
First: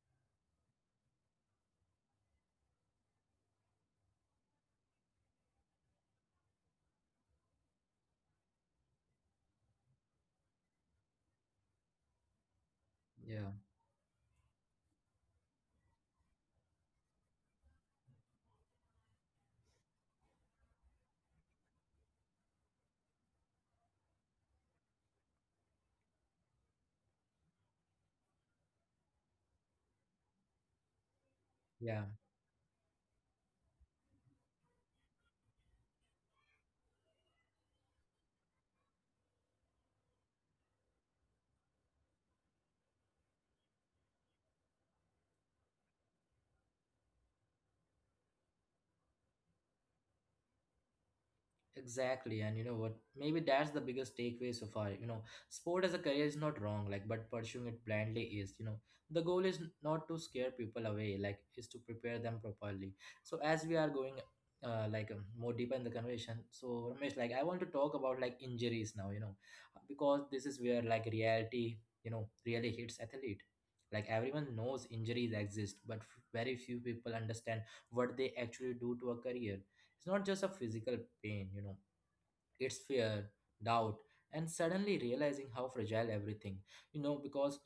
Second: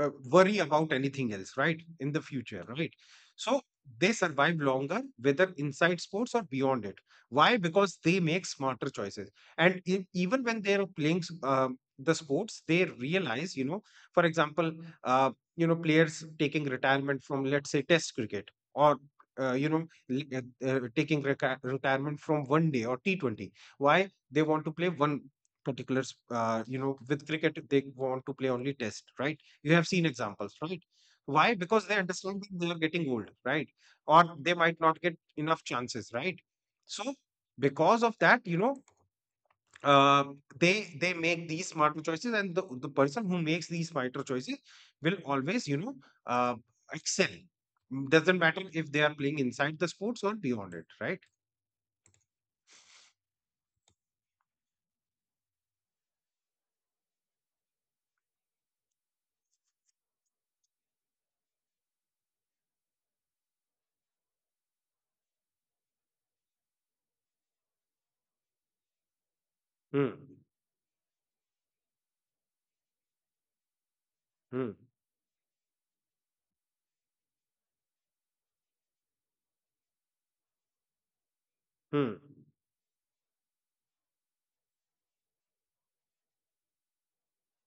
Speaker 2: worry about anything else, right? In the future, right? So they survive longer, whether inside sports or beyond it. Why? Because they make smarter choices. And even when they're playing the sports, they
Speaker 1: yeah,
Speaker 2: realize, you know, for example, uh, you know, players taking retirement from, let's say, test cricket, or you know, taking retirement from one day or T20. Why? They want to play one particular you know, with cricket they want to play only test, right? You have seen examples, right? Why? Because they
Speaker 1: yeah.
Speaker 2: understand that they are getting old, right? Or they might not get enough chances, right? So, because of that, you know, uh, they they make these smarter choices, and the person who makes these smarter choices will always, you know, uh, excel. Mm, doesn't matter if they are playing inside the sports or beyond it, right?
Speaker 1: Exactly, and you know what? Maybe that's the biggest takeaway so far. Sport as a career is not wrong, like, but pursuing it blindly is. The goal is not to scare people away, like, is to prepare them properly. So as we are going, like more deeper in the conversation, so Ramesh, like, I want to talk about like injuries now.
Speaker 2: Hmm.
Speaker 1: Because this is where, like reality, really hits athlete. Like everyone
Speaker 2: Hmm.
Speaker 1: knows injuries exist, but very few people understand what they actually do to a career. It's not just a physical pain,
Speaker 2: Hmm.
Speaker 1: its fear, doubt, and suddenly realizing how fragile everything, because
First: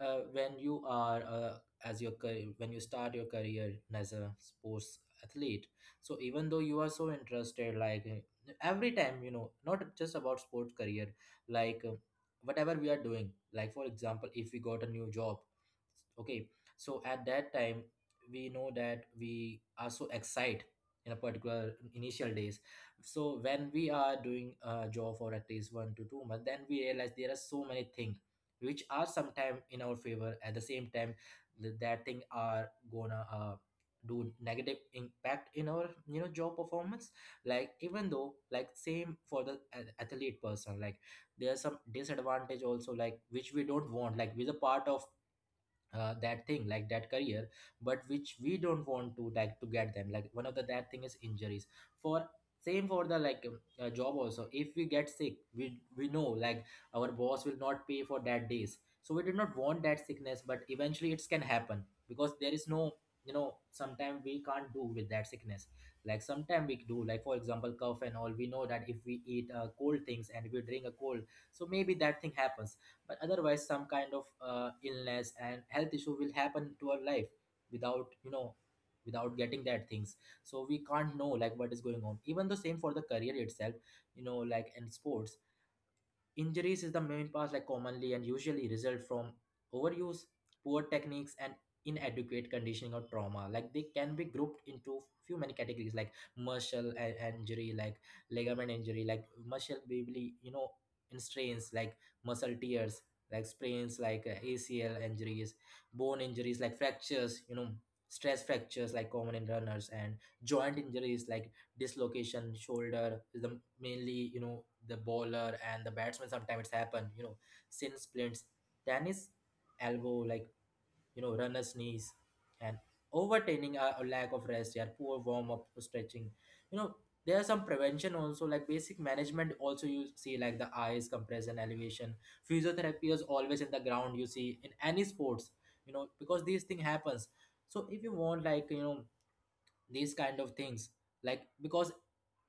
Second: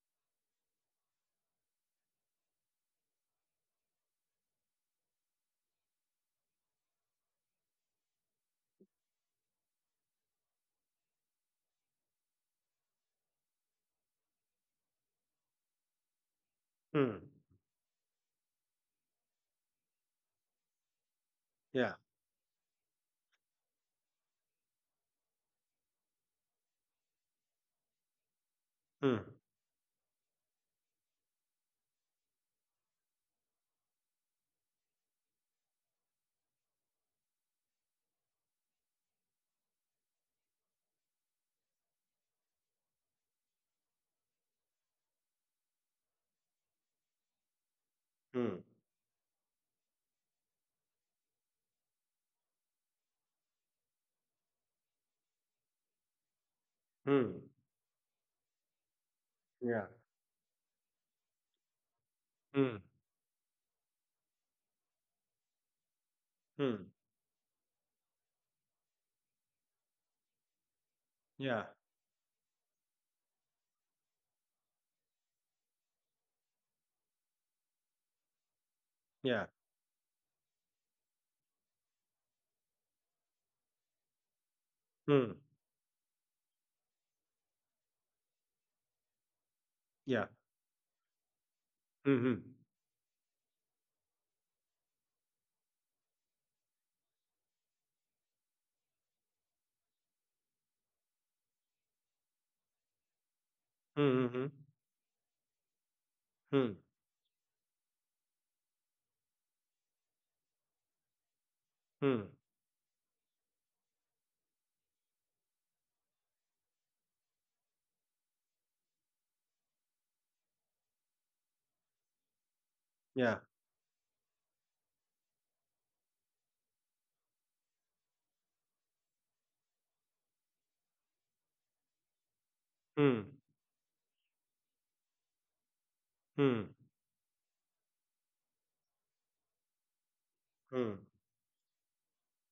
Speaker 1: when you are when you start your career as a sports athlete, so even though you are so interested, like every time, not just about sports career, like whatever we are doing, like for example, if we got a new job, okay, so at
Speaker 2: Hmm.
Speaker 1: that time we know that we are so excited in a particular
Speaker 2: Yeah.
Speaker 1: initial days. So when we are doing a job for at least 1 to 2 months, then we realize there are so many things which are
Speaker 2: Hmm.
Speaker 1: sometimes in our favor. At the same time, that thing are gonna do negative impact in our, job performance. Like even though, like same for the athlete person, like there's some disadvantage also, like which we don't want, like with are the part of, that thing, like that career, but which we
Speaker 2: Hmm.
Speaker 1: don't want to, like to get them, like one of the that thing is injuries. For same for the, like job also, if we get sick, we know like our
Speaker 2: Hmm.
Speaker 1: boss will not pay for that days, so we did not
Speaker 2: Yeah.
Speaker 1: want that sickness, but eventually it can happen because there
Speaker 2: Mm.
Speaker 1: is no, sometimes we can't do with that sickness. Like sometimes we
Speaker 2: Mm.
Speaker 1: do, like for example cough and all, we know that if we eat cold things and we drink a cold, so
Speaker 2: Yeah.
Speaker 1: maybe that thing happens. But otherwise some kind of illness and health issue will happen to our life without, without
Speaker 2: Yeah.
Speaker 1: getting that things. So we can't know like what is going on, even the same for the career itself, like in sports.
Speaker 2: Mm.
Speaker 1: Injuries is the main cause, like commonly and usually result from overuse,
Speaker 2: Yeah.
Speaker 1: poor techniques, and
Speaker 2: Mm-hmm.
Speaker 1: inadequate conditioning or trauma. Like they can be grouped into few many categories, like muscle and injury, like ligament injury, like muscle baby, in strains, like muscle tears, like
Speaker 2: Hmm.
Speaker 1: sprains,
Speaker 2: Mm-hmm.
Speaker 1: like ACL injuries, bone
Speaker 2: Mm.
Speaker 1: injuries, like fractures, stress fractures, like common in runners, and joint injuries, like
Speaker 2: Mm.
Speaker 1: dislocation shoulder is the mainly the bowler and the batsman sometimes it's happen. Sin splints, tennis elbow, like runner's knees, and
Speaker 2: Yeah.
Speaker 1: overtraining or lack of rest. Yeah, poor warm up stretching. you know there are some prevention also, like basic management also. You see, like the eyes compression elevation, physiotherapy is
Speaker 2: Mm.
Speaker 1: always in the ground, you see, in any sports, because
Speaker 2: Mm.
Speaker 1: these thing happens. So if you want, like, these kind of things,
Speaker 2: Mm.
Speaker 1: like because,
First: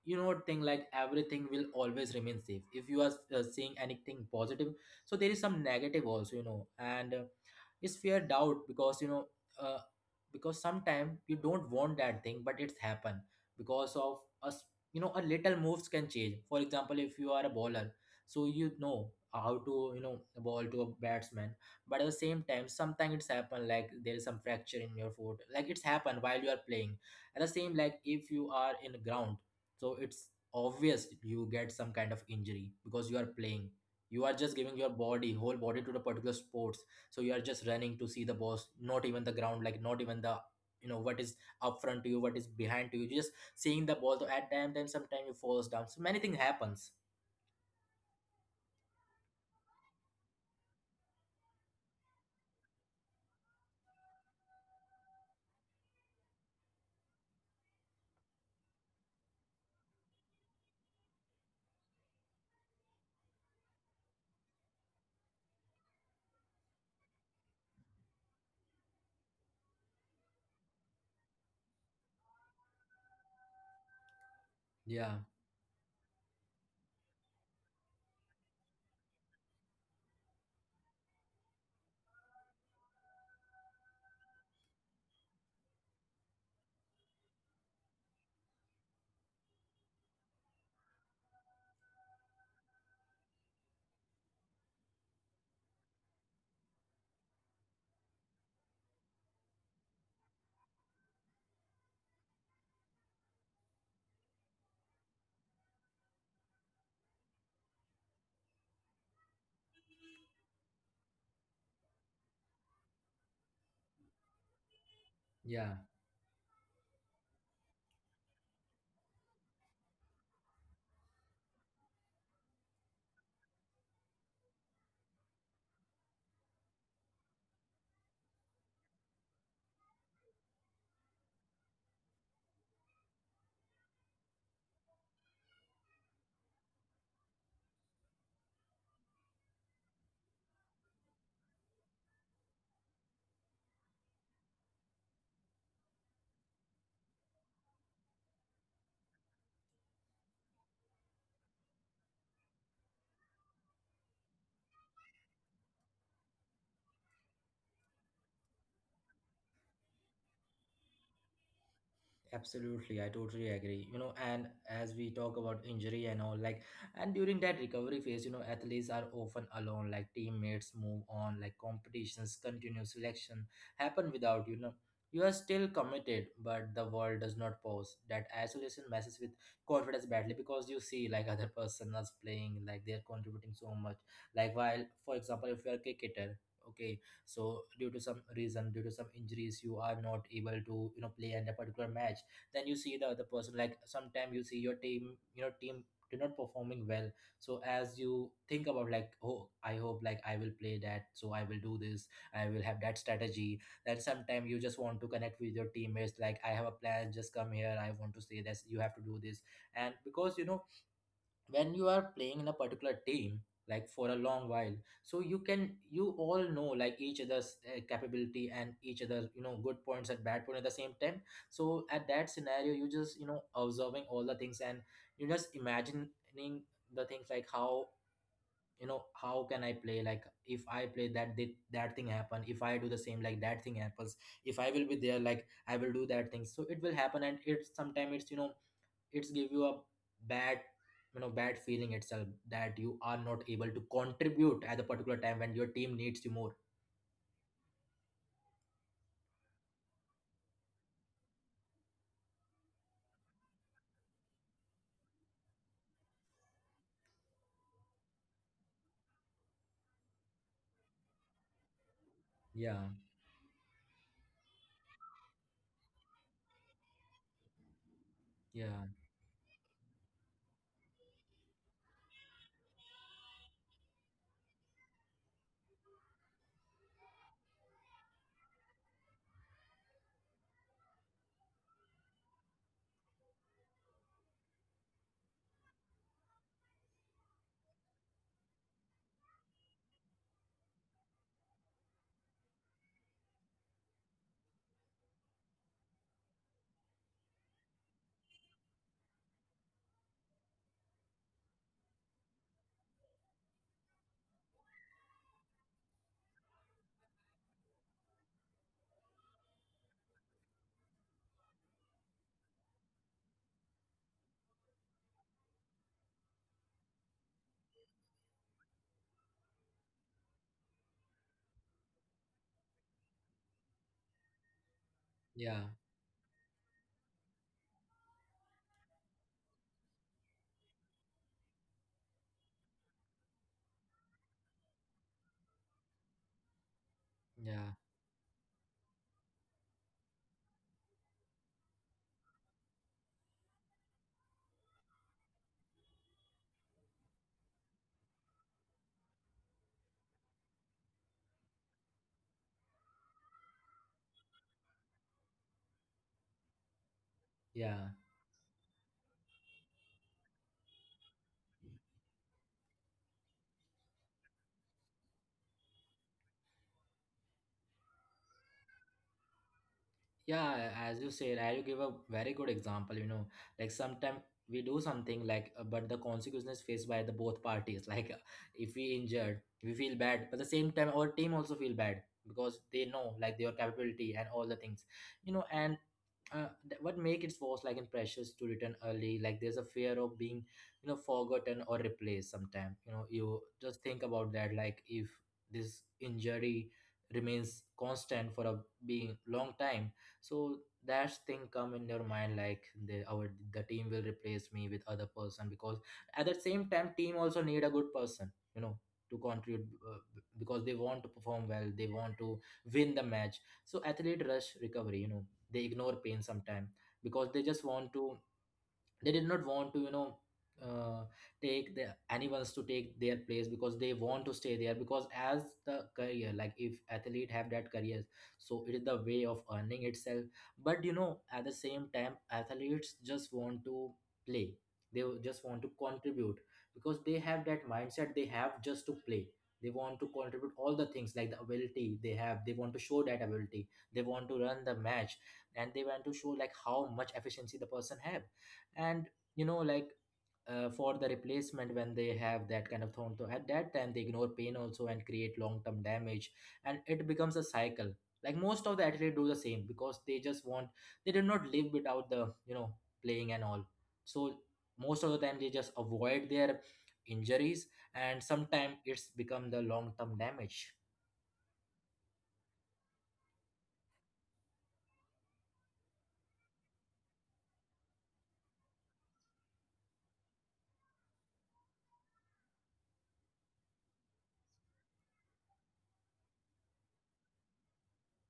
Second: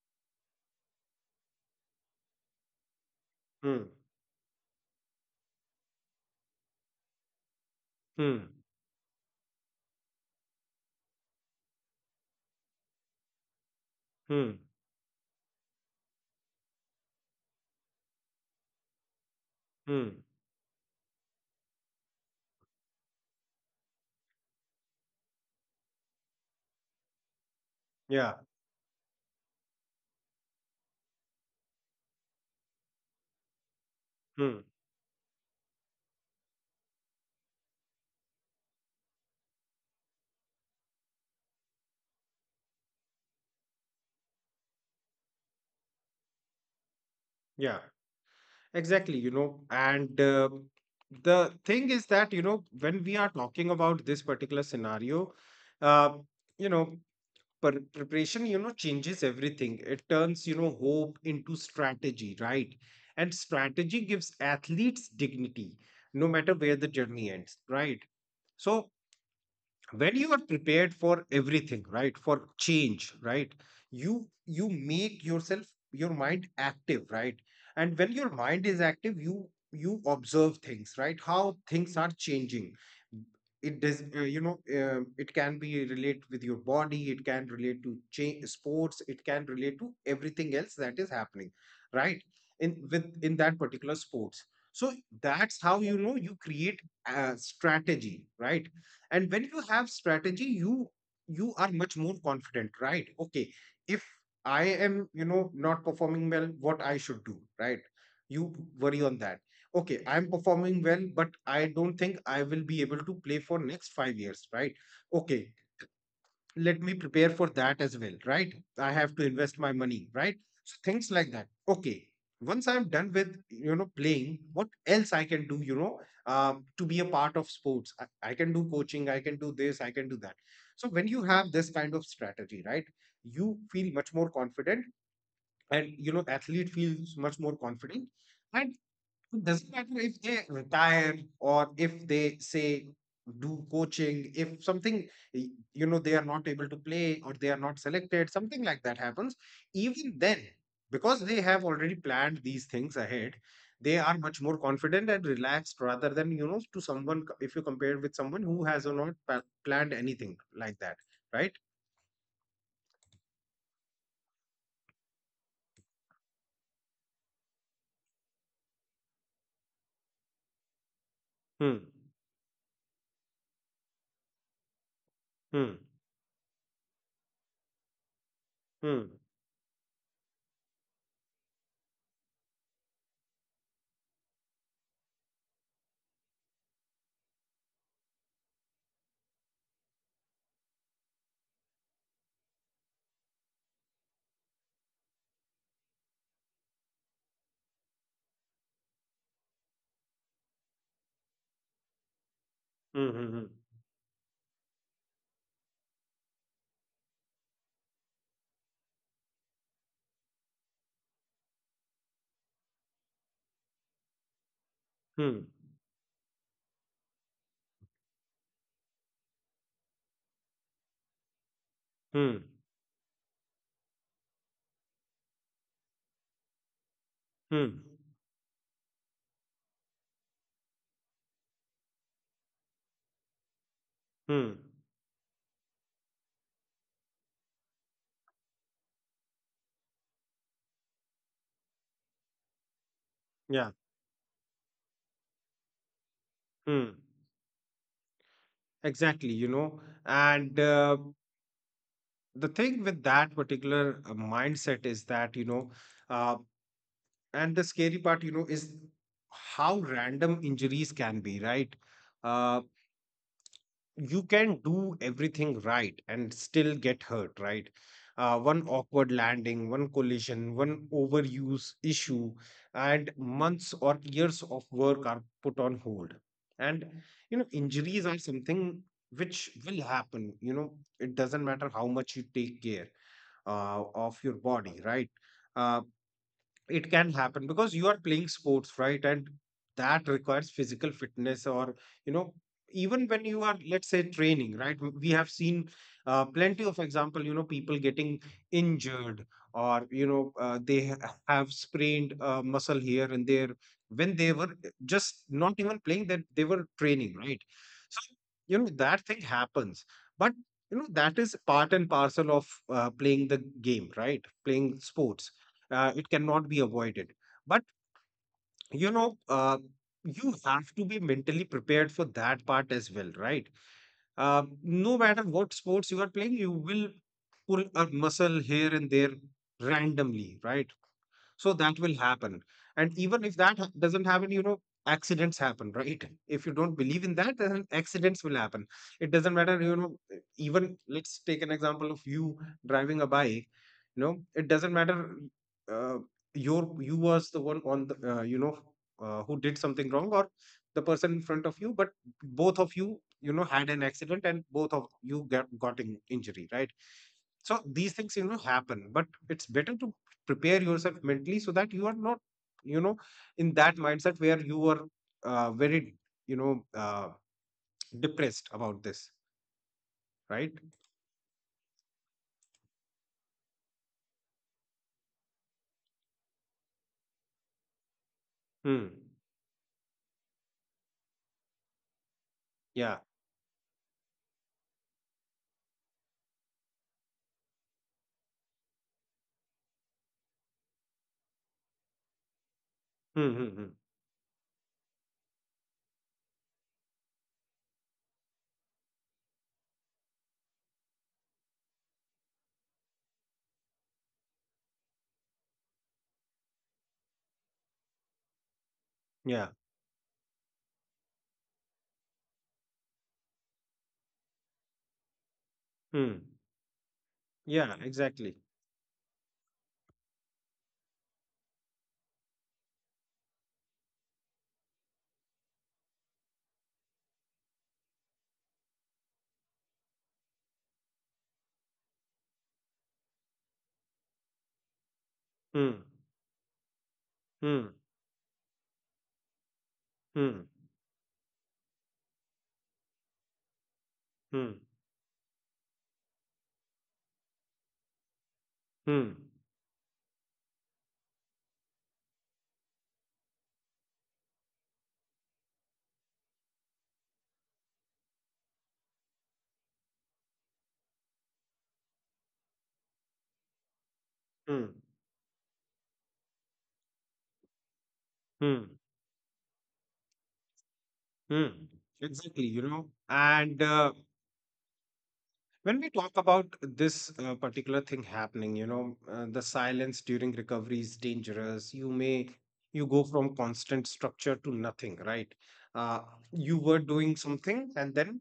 Speaker 1: thing like everything will always remain safe if you are seeing
Speaker 2: Mm.
Speaker 1: anything positive. So there is some negative also, and is fear doubt.
Speaker 2: Mm.
Speaker 1: Because, uh, because sometimes you don't want that thing, but it's happen because of us.
Speaker 2: Mm.
Speaker 1: A little moves can change. For example, if you are a bowler, so you know how to
Speaker 2: Mm.
Speaker 1: ball to a batsman. But at the same time sometimes it's happen, like there is some fracture in your foot, like it's happened while you are playing. At the same, like if
Speaker 2: Yeah.
Speaker 1: you are in a ground, so it's obvious you get some kind of injury because you are playing. You are just
Speaker 2: Mm.
Speaker 1: giving your body, whole body, to the particular sport. So you are just running to see the boss, not even the ground, like not even the, what is up front to you, what is behind to you, just seeing the ball. So at time then sometimes you falls down, so many things happens.
Speaker 2: Yeah. Exactly. You know, and the thing is that, you know, when we are talking about this particular scenario, uh, you know, preparation, you know, changes everything. It turns, you know, hope into strategy, right? And strategy gives athletes dignity, no matter where the journey ends, right? So when you are prepared for everything, right, for change, right, you
Speaker 1: Yeah,
Speaker 2: make yourself, your mind active, right? And when your mind is active, you observe things, right, how things are changing. It does, it can be relate with your body, it can relate to change sports, it can relate to everything else that is happening, right, in, with in that particular sports. So that's how, you know, you create a strategy, right? And when you have strategy, you are much more confident, right? Okay, if I am, you know, not performing well, what I should do, right? You worry on that. Okay, I'm performing well, but I don't think I will be able to play for next 5 years, right? Okay,
Speaker 1: yeah.
Speaker 2: let me prepare for that as well, right? I have to invest my money, right? So things like that. Okay. Once I'm done with, you know, playing, what else I can do, you know, to be a part of sports? I can do coaching, I can do this, I can do that. So when you have this kind of strategy, right, you feel much more confident and, you know, athlete feels much more confident. And it doesn't matter if they retire or if they say do coaching, if something, you know, they are not able to play or they are not selected, something like that happens. Even then, because they have already planned these things ahead, they are much more confident and relaxed, rather than, you know, to someone, if you compare with someone who has not planned anything like that, right?
Speaker 1: Absolutely, I totally agree. And as we talk about injury and all, like, and during that recovery phase, athletes are often alone. Like teammates move on, like
Speaker 2: Hmm.
Speaker 1: competitions continue, selection happen without you know. You are still
Speaker 2: Hmm.
Speaker 1: committed, but the world does not pause. That isolation
Speaker 2: Hmm.
Speaker 1: messes with confidence badly because you see, like other person is playing, like they're contributing so much. Like while, for example, if you're a cricketer, okay, so due to some reason, due to some injuries you are not able to play in a particular match. Then you see the other person, like sometime you see your team, team do not performing well. So as you think about, like, oh, I hope like I will play that, so I will do this, I will have
Speaker 2: Hmm.
Speaker 1: that
Speaker 2: Hmm.
Speaker 1: strategy. Then sometime you just want to connect with your teammates, like I have a plan, just come here, I want to say this, you have to do this. And because, when you are playing in a particular team, like for a long while, so
Speaker 2: Hmm.
Speaker 1: you can, you all know like each other's capability, and each other, good points and bad point at the same time. So at
Speaker 2: Hmm. Hmm.
Speaker 1: that scenario you just, observing all the things, and you just imagining the things, like
Speaker 2: Hmm.
Speaker 1: how, how can I play, like if I play that, did that thing happen? If I do the same, like that thing happens,
Speaker 2: Hmm.
Speaker 1: if I will be there, like I will do that thing, so it will happen. And it's sometimes it's, it's give you a bad, bad feeling itself, that you are not
Speaker 2: Yeah.
Speaker 1: able to contribute at the particular time when your team needs you more.
Speaker 2: Hmm. Exactly, you know, and the thing with that particular mindset is that, you know, uh, and the scary part, you know, is how random injuries can be, right? Uh,
Speaker 1: Yeah,
Speaker 2: you can do everything right and still get hurt, right? One awkward
Speaker 1: yeah,
Speaker 2: landing, one collision, one overuse issue, and months or years of work are put on hold. And, you know, injuries are something which will happen. You know, it doesn't matter how much you take care of your body, right? Uh, it can happen because you are playing sports, right? And that requires physical fitness. Or you know even when you are, let's say, training, right? We have seen plenty of example, people getting injured. Or they have sprained a muscle here and there when they were just not even playing, that they were training, right? So, that thing happens. But, that is part and parcel of playing the game, right? Playing sports, it cannot be avoided. But, you know uh, you have to be mentally prepared for that part as well, right? No matter what sports
Speaker 1: yeah,
Speaker 2: you are playing, you will pull a muscle here and there, randomly, right? So that will happen. And even if that doesn't happen, accidents happen, right? If you don't believe in that, then
Speaker 1: yeah,
Speaker 2: accidents will happen. It doesn't matter, even, let's take an example of you driving a bike. It doesn't matter uh, your — you was the one on the, who did something wrong, or the person in front of you, but both of you, you know had an accident, and both of you got in injury, right? So these things,
Speaker 1: yeah,
Speaker 2: happen, but it's better to prepare yourself mentally, so that you are not, you know in that mindset where you were very, you know uh, depressed about this, right?
Speaker 1: yeah. As you said, I you give a very good example. Like sometimes we do something, like but the consequences faced by the both parties like if
Speaker 2: Hmm.
Speaker 1: we injured we feel bad, but at the same time our team also feel bad because they
Speaker 2: Yeah.
Speaker 1: know like their capability and all the things. And what make it force like and pressures to return early, like there's a fear of being, forgotten or replaced. Sometime
Speaker 2: Hmm.
Speaker 1: you
Speaker 2: Hmm. Hmm.
Speaker 1: just think about that, like if this injury remains constant for a being long time, so that thing come in your mind, like the, our, the team will replace me with other person, because at the same time team also need a good person, to
Speaker 2: Yeah.
Speaker 1: contribute, because they want to perform well, they want to win the match. So athlete rush recovery, they ignore pain
Speaker 2: Hmm.
Speaker 1: sometime because they just
Speaker 2: Yeah.
Speaker 1: want to,
Speaker 2: Exactly.
Speaker 1: they did not want to, uh, take the animals to take their place, because they want to stay there, because as the career, like if athlete have that career, so it is the way of earning itself. But at the same time athletes just want to play, they just want to
Speaker 2: Hmm.
Speaker 1: contribute because they have that
Speaker 2: Hmm.
Speaker 1: mindset, they have just to play. They want to contribute
Speaker 2: Hmm.
Speaker 1: all the things, like the ability they have, they want to show that ability. They want to run
Speaker 2: Hmm.
Speaker 1: the match, and they want to show like how much efficiency the person have. And,
Speaker 2: Hmm.
Speaker 1: like for the replacement, when they have that kind of thorn, so at that time they ignore pain also and create long-term damage. And it becomes a cycle, like most of the athletes do the same because they just want, they did not live without the, playing and all. So
Speaker 2: Hmm.
Speaker 1: most of the time they just avoid their injuries, and sometimes
Speaker 2: Hmm.
Speaker 1: it's become the long-term damage.
Speaker 2: Hmm. Exactly. And when we talk about this particular thing happening, the silence during recovery is dangerous. You go from constant structure to nothing, right? Uh, you were doing something, and then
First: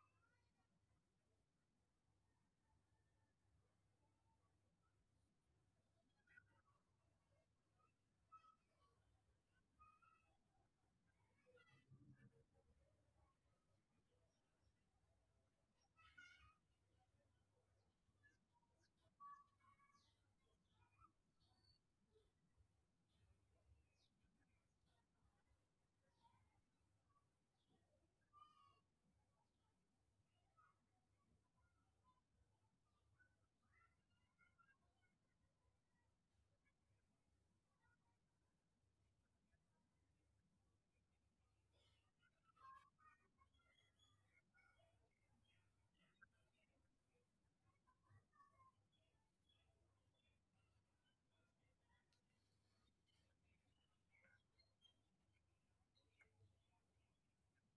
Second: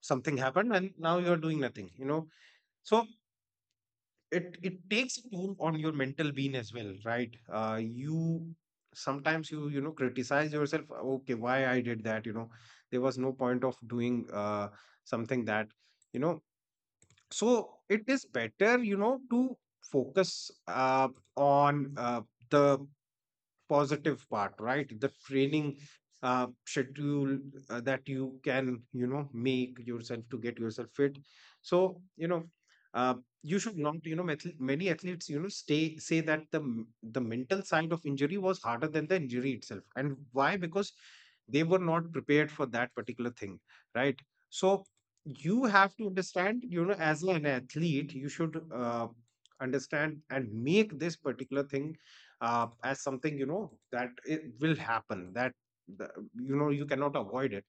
Speaker 2: something happened, and now you're doing nothing? So it takes a toll on your mental being as well, right? You Sometimes you, criticize yourself. Okay, why I did that? There was no point of doing something that, you know, so it is better, to focus on the positive part, right? The training schedule that you can, make yourself to get yourself fit. So, you know uh, you should not, many athletes, stay say that the the mental side of injury was harder than the injury itself. And why? Because they were not prepared for that particular thing, right? So you have to understand, as an athlete, you should understand and make this particular thing, as something, that it will happen, that the, you cannot avoid it,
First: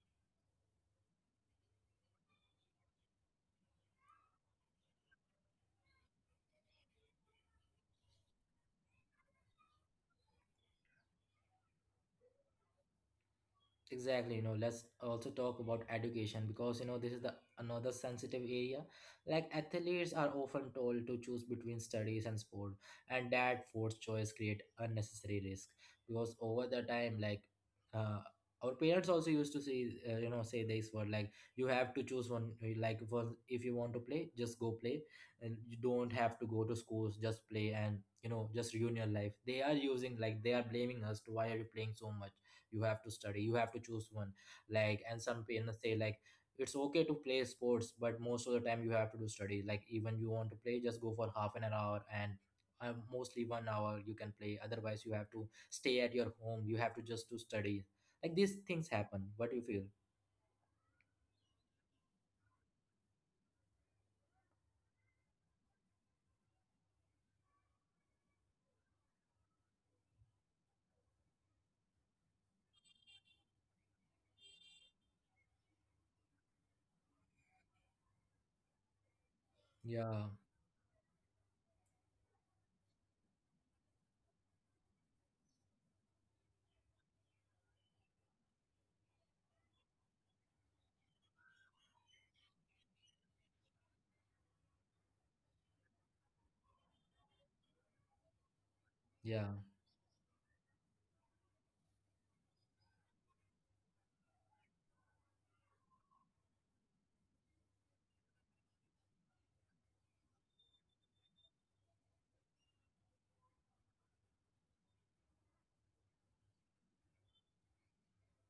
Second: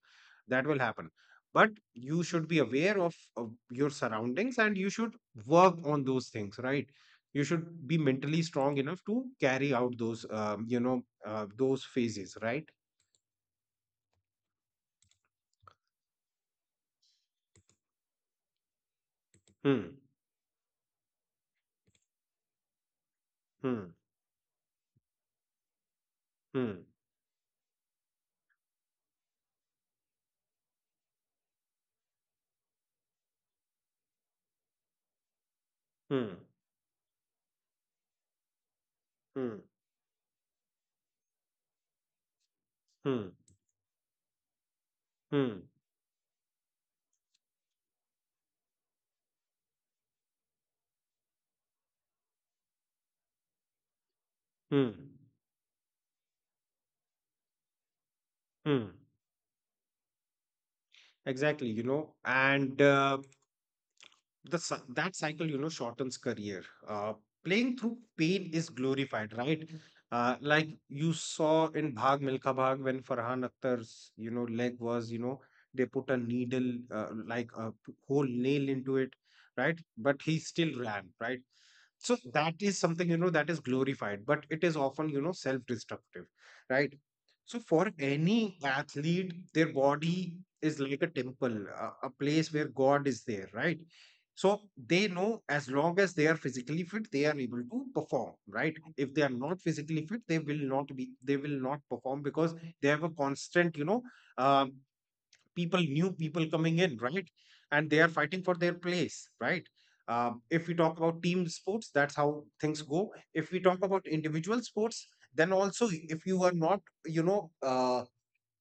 Speaker 2: that will happen. But you should be aware of your surroundings, and you should work on those things, right? You should be mentally strong enough to carry out those you know those phases, right?
Speaker 1: Exactly. Let's also talk about education, because this is the another sensitive area. Like
Speaker 2: Hmm.
Speaker 1: athletes are often told to choose between studies and sport, and that
Speaker 2: Hmm.
Speaker 1: forced choice create unnecessary risk. Because over the
Speaker 2: Hmm.
Speaker 1: time, like uh, our parents also used to say, say this word, like you have to choose one. Like, one, if you want to play just go play, and you don't
Speaker 2: Hmm.
Speaker 1: have to go to schools, just play, and just ruin your life.
Speaker 2: Hmm.
Speaker 1: They are using, like they are blaming us to why are you playing so much. You have to
Speaker 2: Hmm.
Speaker 1: study, you have to choose one. Like, and some
Speaker 2: Hmm.
Speaker 1: parents say like, it's okay to play sports, but most of the time you have to do study. Like, even you want to play, just go for half an hour, and mostly 1 hour you can play, otherwise you
Speaker 2: Hmm.
Speaker 1: have to stay at your home, you have to just to study. Like, these
Speaker 2: Hmm.
Speaker 1: things happen, what do you feel?
Speaker 2: Exactly. And that cycle, shortens career. Playing through pain is glorified, right? Like you saw in Bhag Milka Bhag, when Farhan Akhtar's, leg was, they put a needle, like a whole nail into it, right? But
Speaker 1: Yeah,
Speaker 2: he still ran, right? So that is something, that is glorified, but it is often, self destructive, right? So for any athlete, their body is like a temple, a place where God is there, right? So they know, as long as they are physically fit, they are able to perform, right? If they are
Speaker 1: yeah,
Speaker 2: not physically fit, they will not perform, because they have a constant, um, new people coming in, right? And they are fighting for their place, right? If we talk about team sports, that's how things go. If we talk about individual sports, then also, if you are not, you know, uh,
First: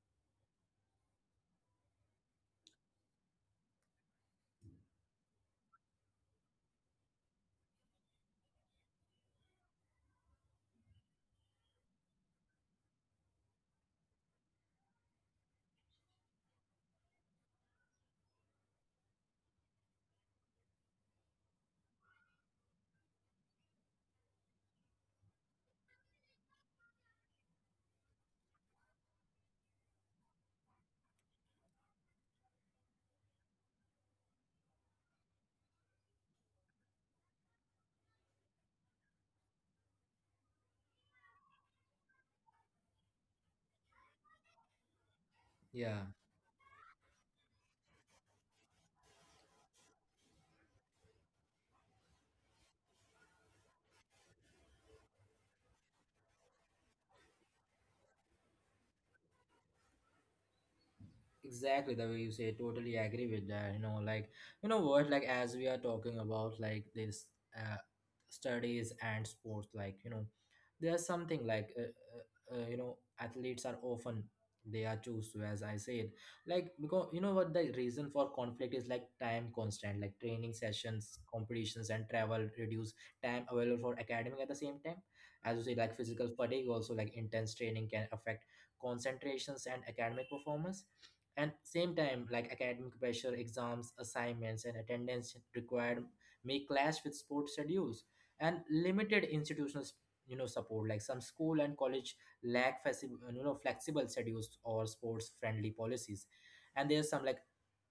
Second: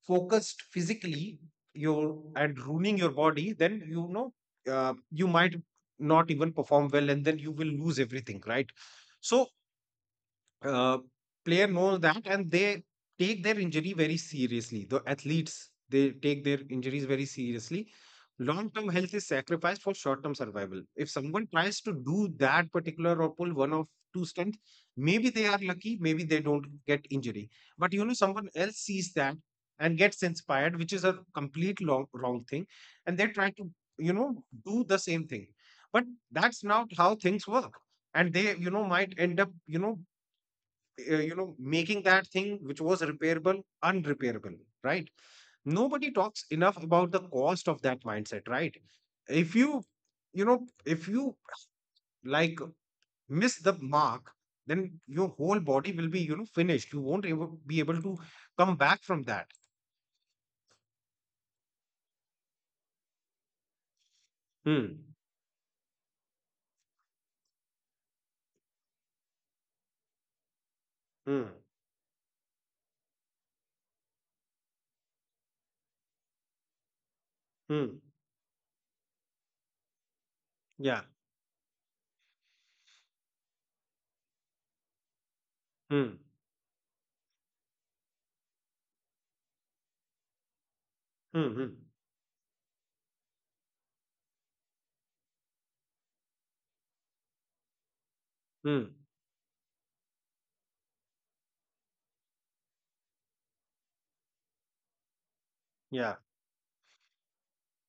Speaker 2: focused physically your and ruining your body, then, you might not even perform well, and then you will lose everything, right? So, uh, player knows that, and they take their injury very seriously. The athletes, they take their injuries very seriously. Long term health is sacrificed for short term survival. If someone tries to do that particular, or pull one of two stunts, maybe they are lucky, maybe they don't get injury. But, someone else sees that and gets inspired, which is a complete wrong thing. And they try to, do the same thing. But that's not how things work. And they, might end up, making that thing which was repairable, unrepairable, right?
Speaker 1: yeah.
Speaker 2: Nobody talks enough about the cost of that mindset, right? if you you know If you, like, miss the mark, then your whole body will be, finished. You won't able, be able to come back from that.
Speaker 1: Exactly the way you say, totally agree with that. Like, you know what
Speaker 2: Hmm.
Speaker 1: like as we are talking about like this uh, studies and sports, like, there's something
Speaker 2: Hmm.
Speaker 1: like athletes are often, they are choose to, as I said, like, because you know what the
Speaker 2: Hmm.
Speaker 1: reason for conflict is, like time constant, like training
Speaker 2: Yeah.
Speaker 1: sessions, competitions, and travel reduce time available for academic. At the same time, as you say, like
Speaker 2: Hmm.
Speaker 1: physical fatigue also, like intense training can affect concentrations and academic performance. And
Speaker 2: Hmm. Hmm.
Speaker 1: same time, like academic pressure, exams, assignments, and attendance required may clash with sports schedules, and
Speaker 2: Hmm.
Speaker 1: limited institutional, support, like some school and college lack flexible schedules or sports friendly
Speaker 2: Yeah.
Speaker 1: policies. And there's some like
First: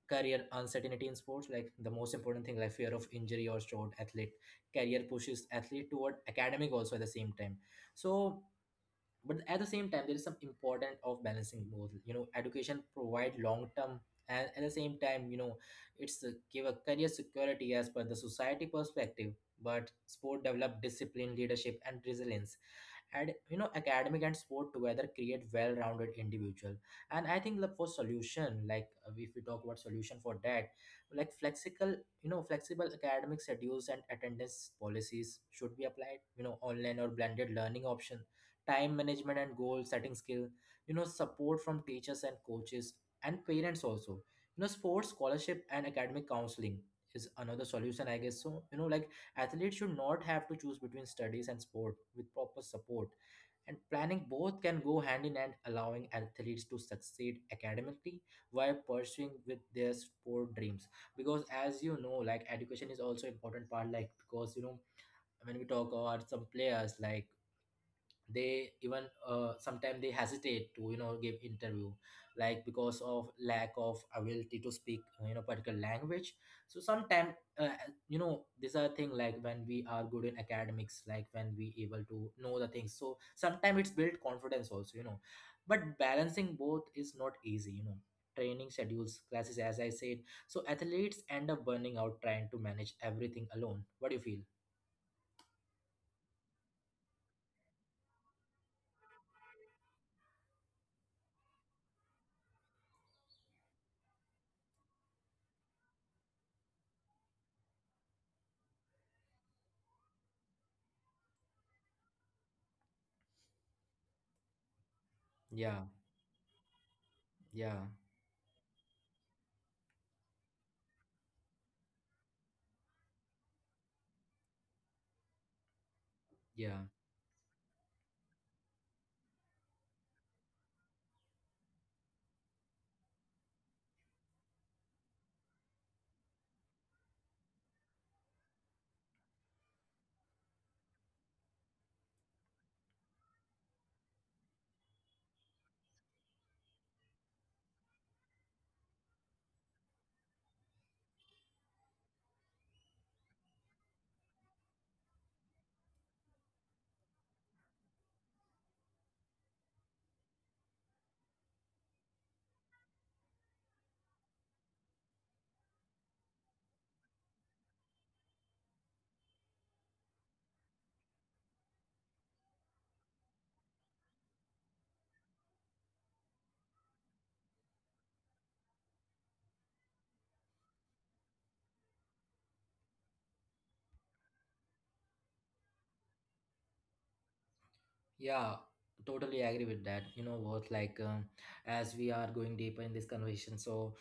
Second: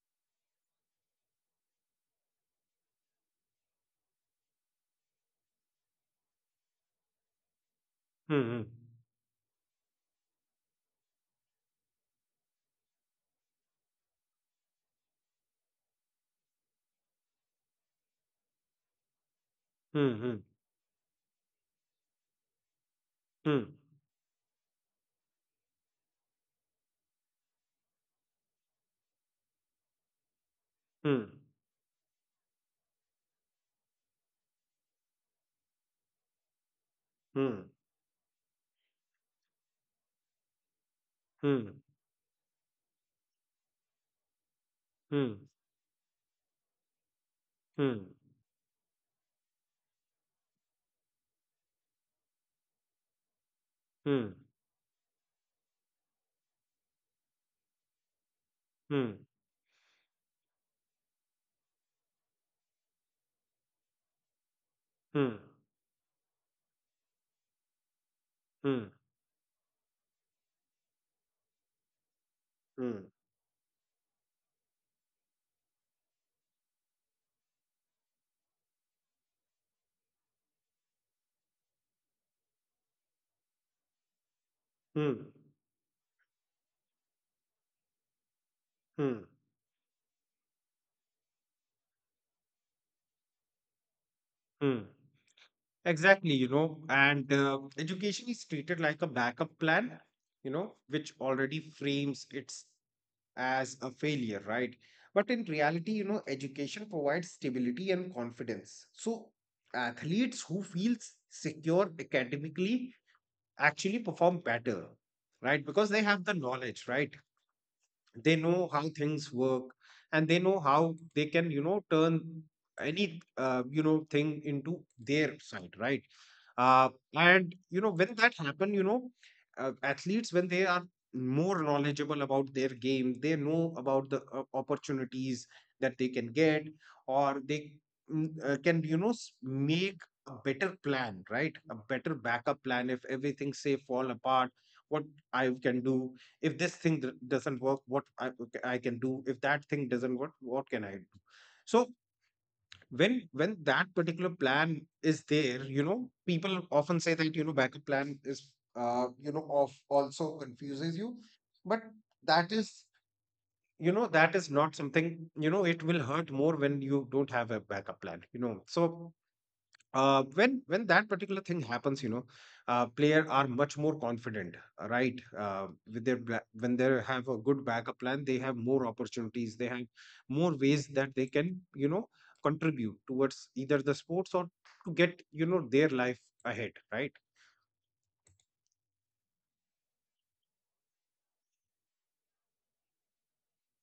Speaker 1: career uncertainty in sports, like the most important thing, like fear of injury or short athlete career pushes athlete toward academic also at the same time.
Speaker 2: Hmm.
Speaker 1: So,
Speaker 2: Hmm.
Speaker 1: but at the same time there is some important of balancing both. Education provide long term, and at the same time it's, give a career security as per the society perspective. But
Speaker 2: Hmm.
Speaker 1: sport develop discipline, leadership, and resilience. And,
Speaker 2: Hmm.
Speaker 1: academic and sport together create well-rounded individual. And I think the for solution, like if we talk about solution for that,
Speaker 2: Hmm.
Speaker 1: like flexible, flexible academic schedules and attendance policies should be applied, online or blended
Speaker 2: Hmm.
Speaker 1: learning option, time management and goal setting skill,
Speaker 2: Hmm.
Speaker 1: support
Speaker 2: Hmm.
Speaker 1: from teachers and coaches, and parents also. Sports
Speaker 2: Hmm.
Speaker 1: scholarship and academic counseling is another
Speaker 2: Hmm. Hmm.
Speaker 1: solution, I guess. So, like, athletes should not have to choose between studies and sport. With proper support and planning,
Speaker 2: Hmm.
Speaker 1: both can go hand in hand, allowing athletes to succeed academically while
Speaker 2: Hmm.
Speaker 1: pursuing with their sport dreams. Because as you know, like education is also important part. Like because,
Speaker 2: Hmm.
Speaker 1: when we talk about some players, like they
Speaker 2: Hmm.
Speaker 1: even sometimes they hesitate to, give interview, like because
Speaker 2: Hmm,
Speaker 1: of lack of ability to speak, particular language. So sometimes, uh, these are thing, like when we are good in academics, like when we able to know the things, so sometimes it's built confidence also.
Speaker 2: hmm,
Speaker 1: But balancing both is not easy. Training schedules,
Speaker 2: hmm,
Speaker 1: classes, as I said. So athletes end up burning out trying to manage everything alone. What do you feel?
Speaker 2: hmm, Exactly, and education is treated like a backup plan, which already frames it as a failure, right? But in reality, education provides stability and confidence. So athletes who feel secure academically actually perform better, right?
Speaker 1: Yeah,
Speaker 2: Because they have the knowledge, right?
Speaker 1: yeah,
Speaker 2: They know how things work, and they know how they can, turn any, thing into their side, right?
Speaker 1: yeah.
Speaker 2: uh, and, when that happen, athletes, when they are more knowledgeable about their game, they know about the opportunities that they can get, or they can, make a better plan, right? A better backup plan. If everything, say, fall apart, what I can do, if this thing doesn't work, what I can do, if that thing doesn't work, what can I do? So, when that particular plan is there, people often say that, backup plan is, of also confuses you. But that is, that is not something, it will hurt more when you don't have a backup plan, so when, that particular thing happens, player are much more confident, right? With their when they have a good backup plan, they have more opportunities. They have more ways that they can, contribute towards either the sports, or to get, their life ahead, right?
Speaker 1: Yeah, totally agree with that. You know what? Like, as we are going deeper in this conversation, so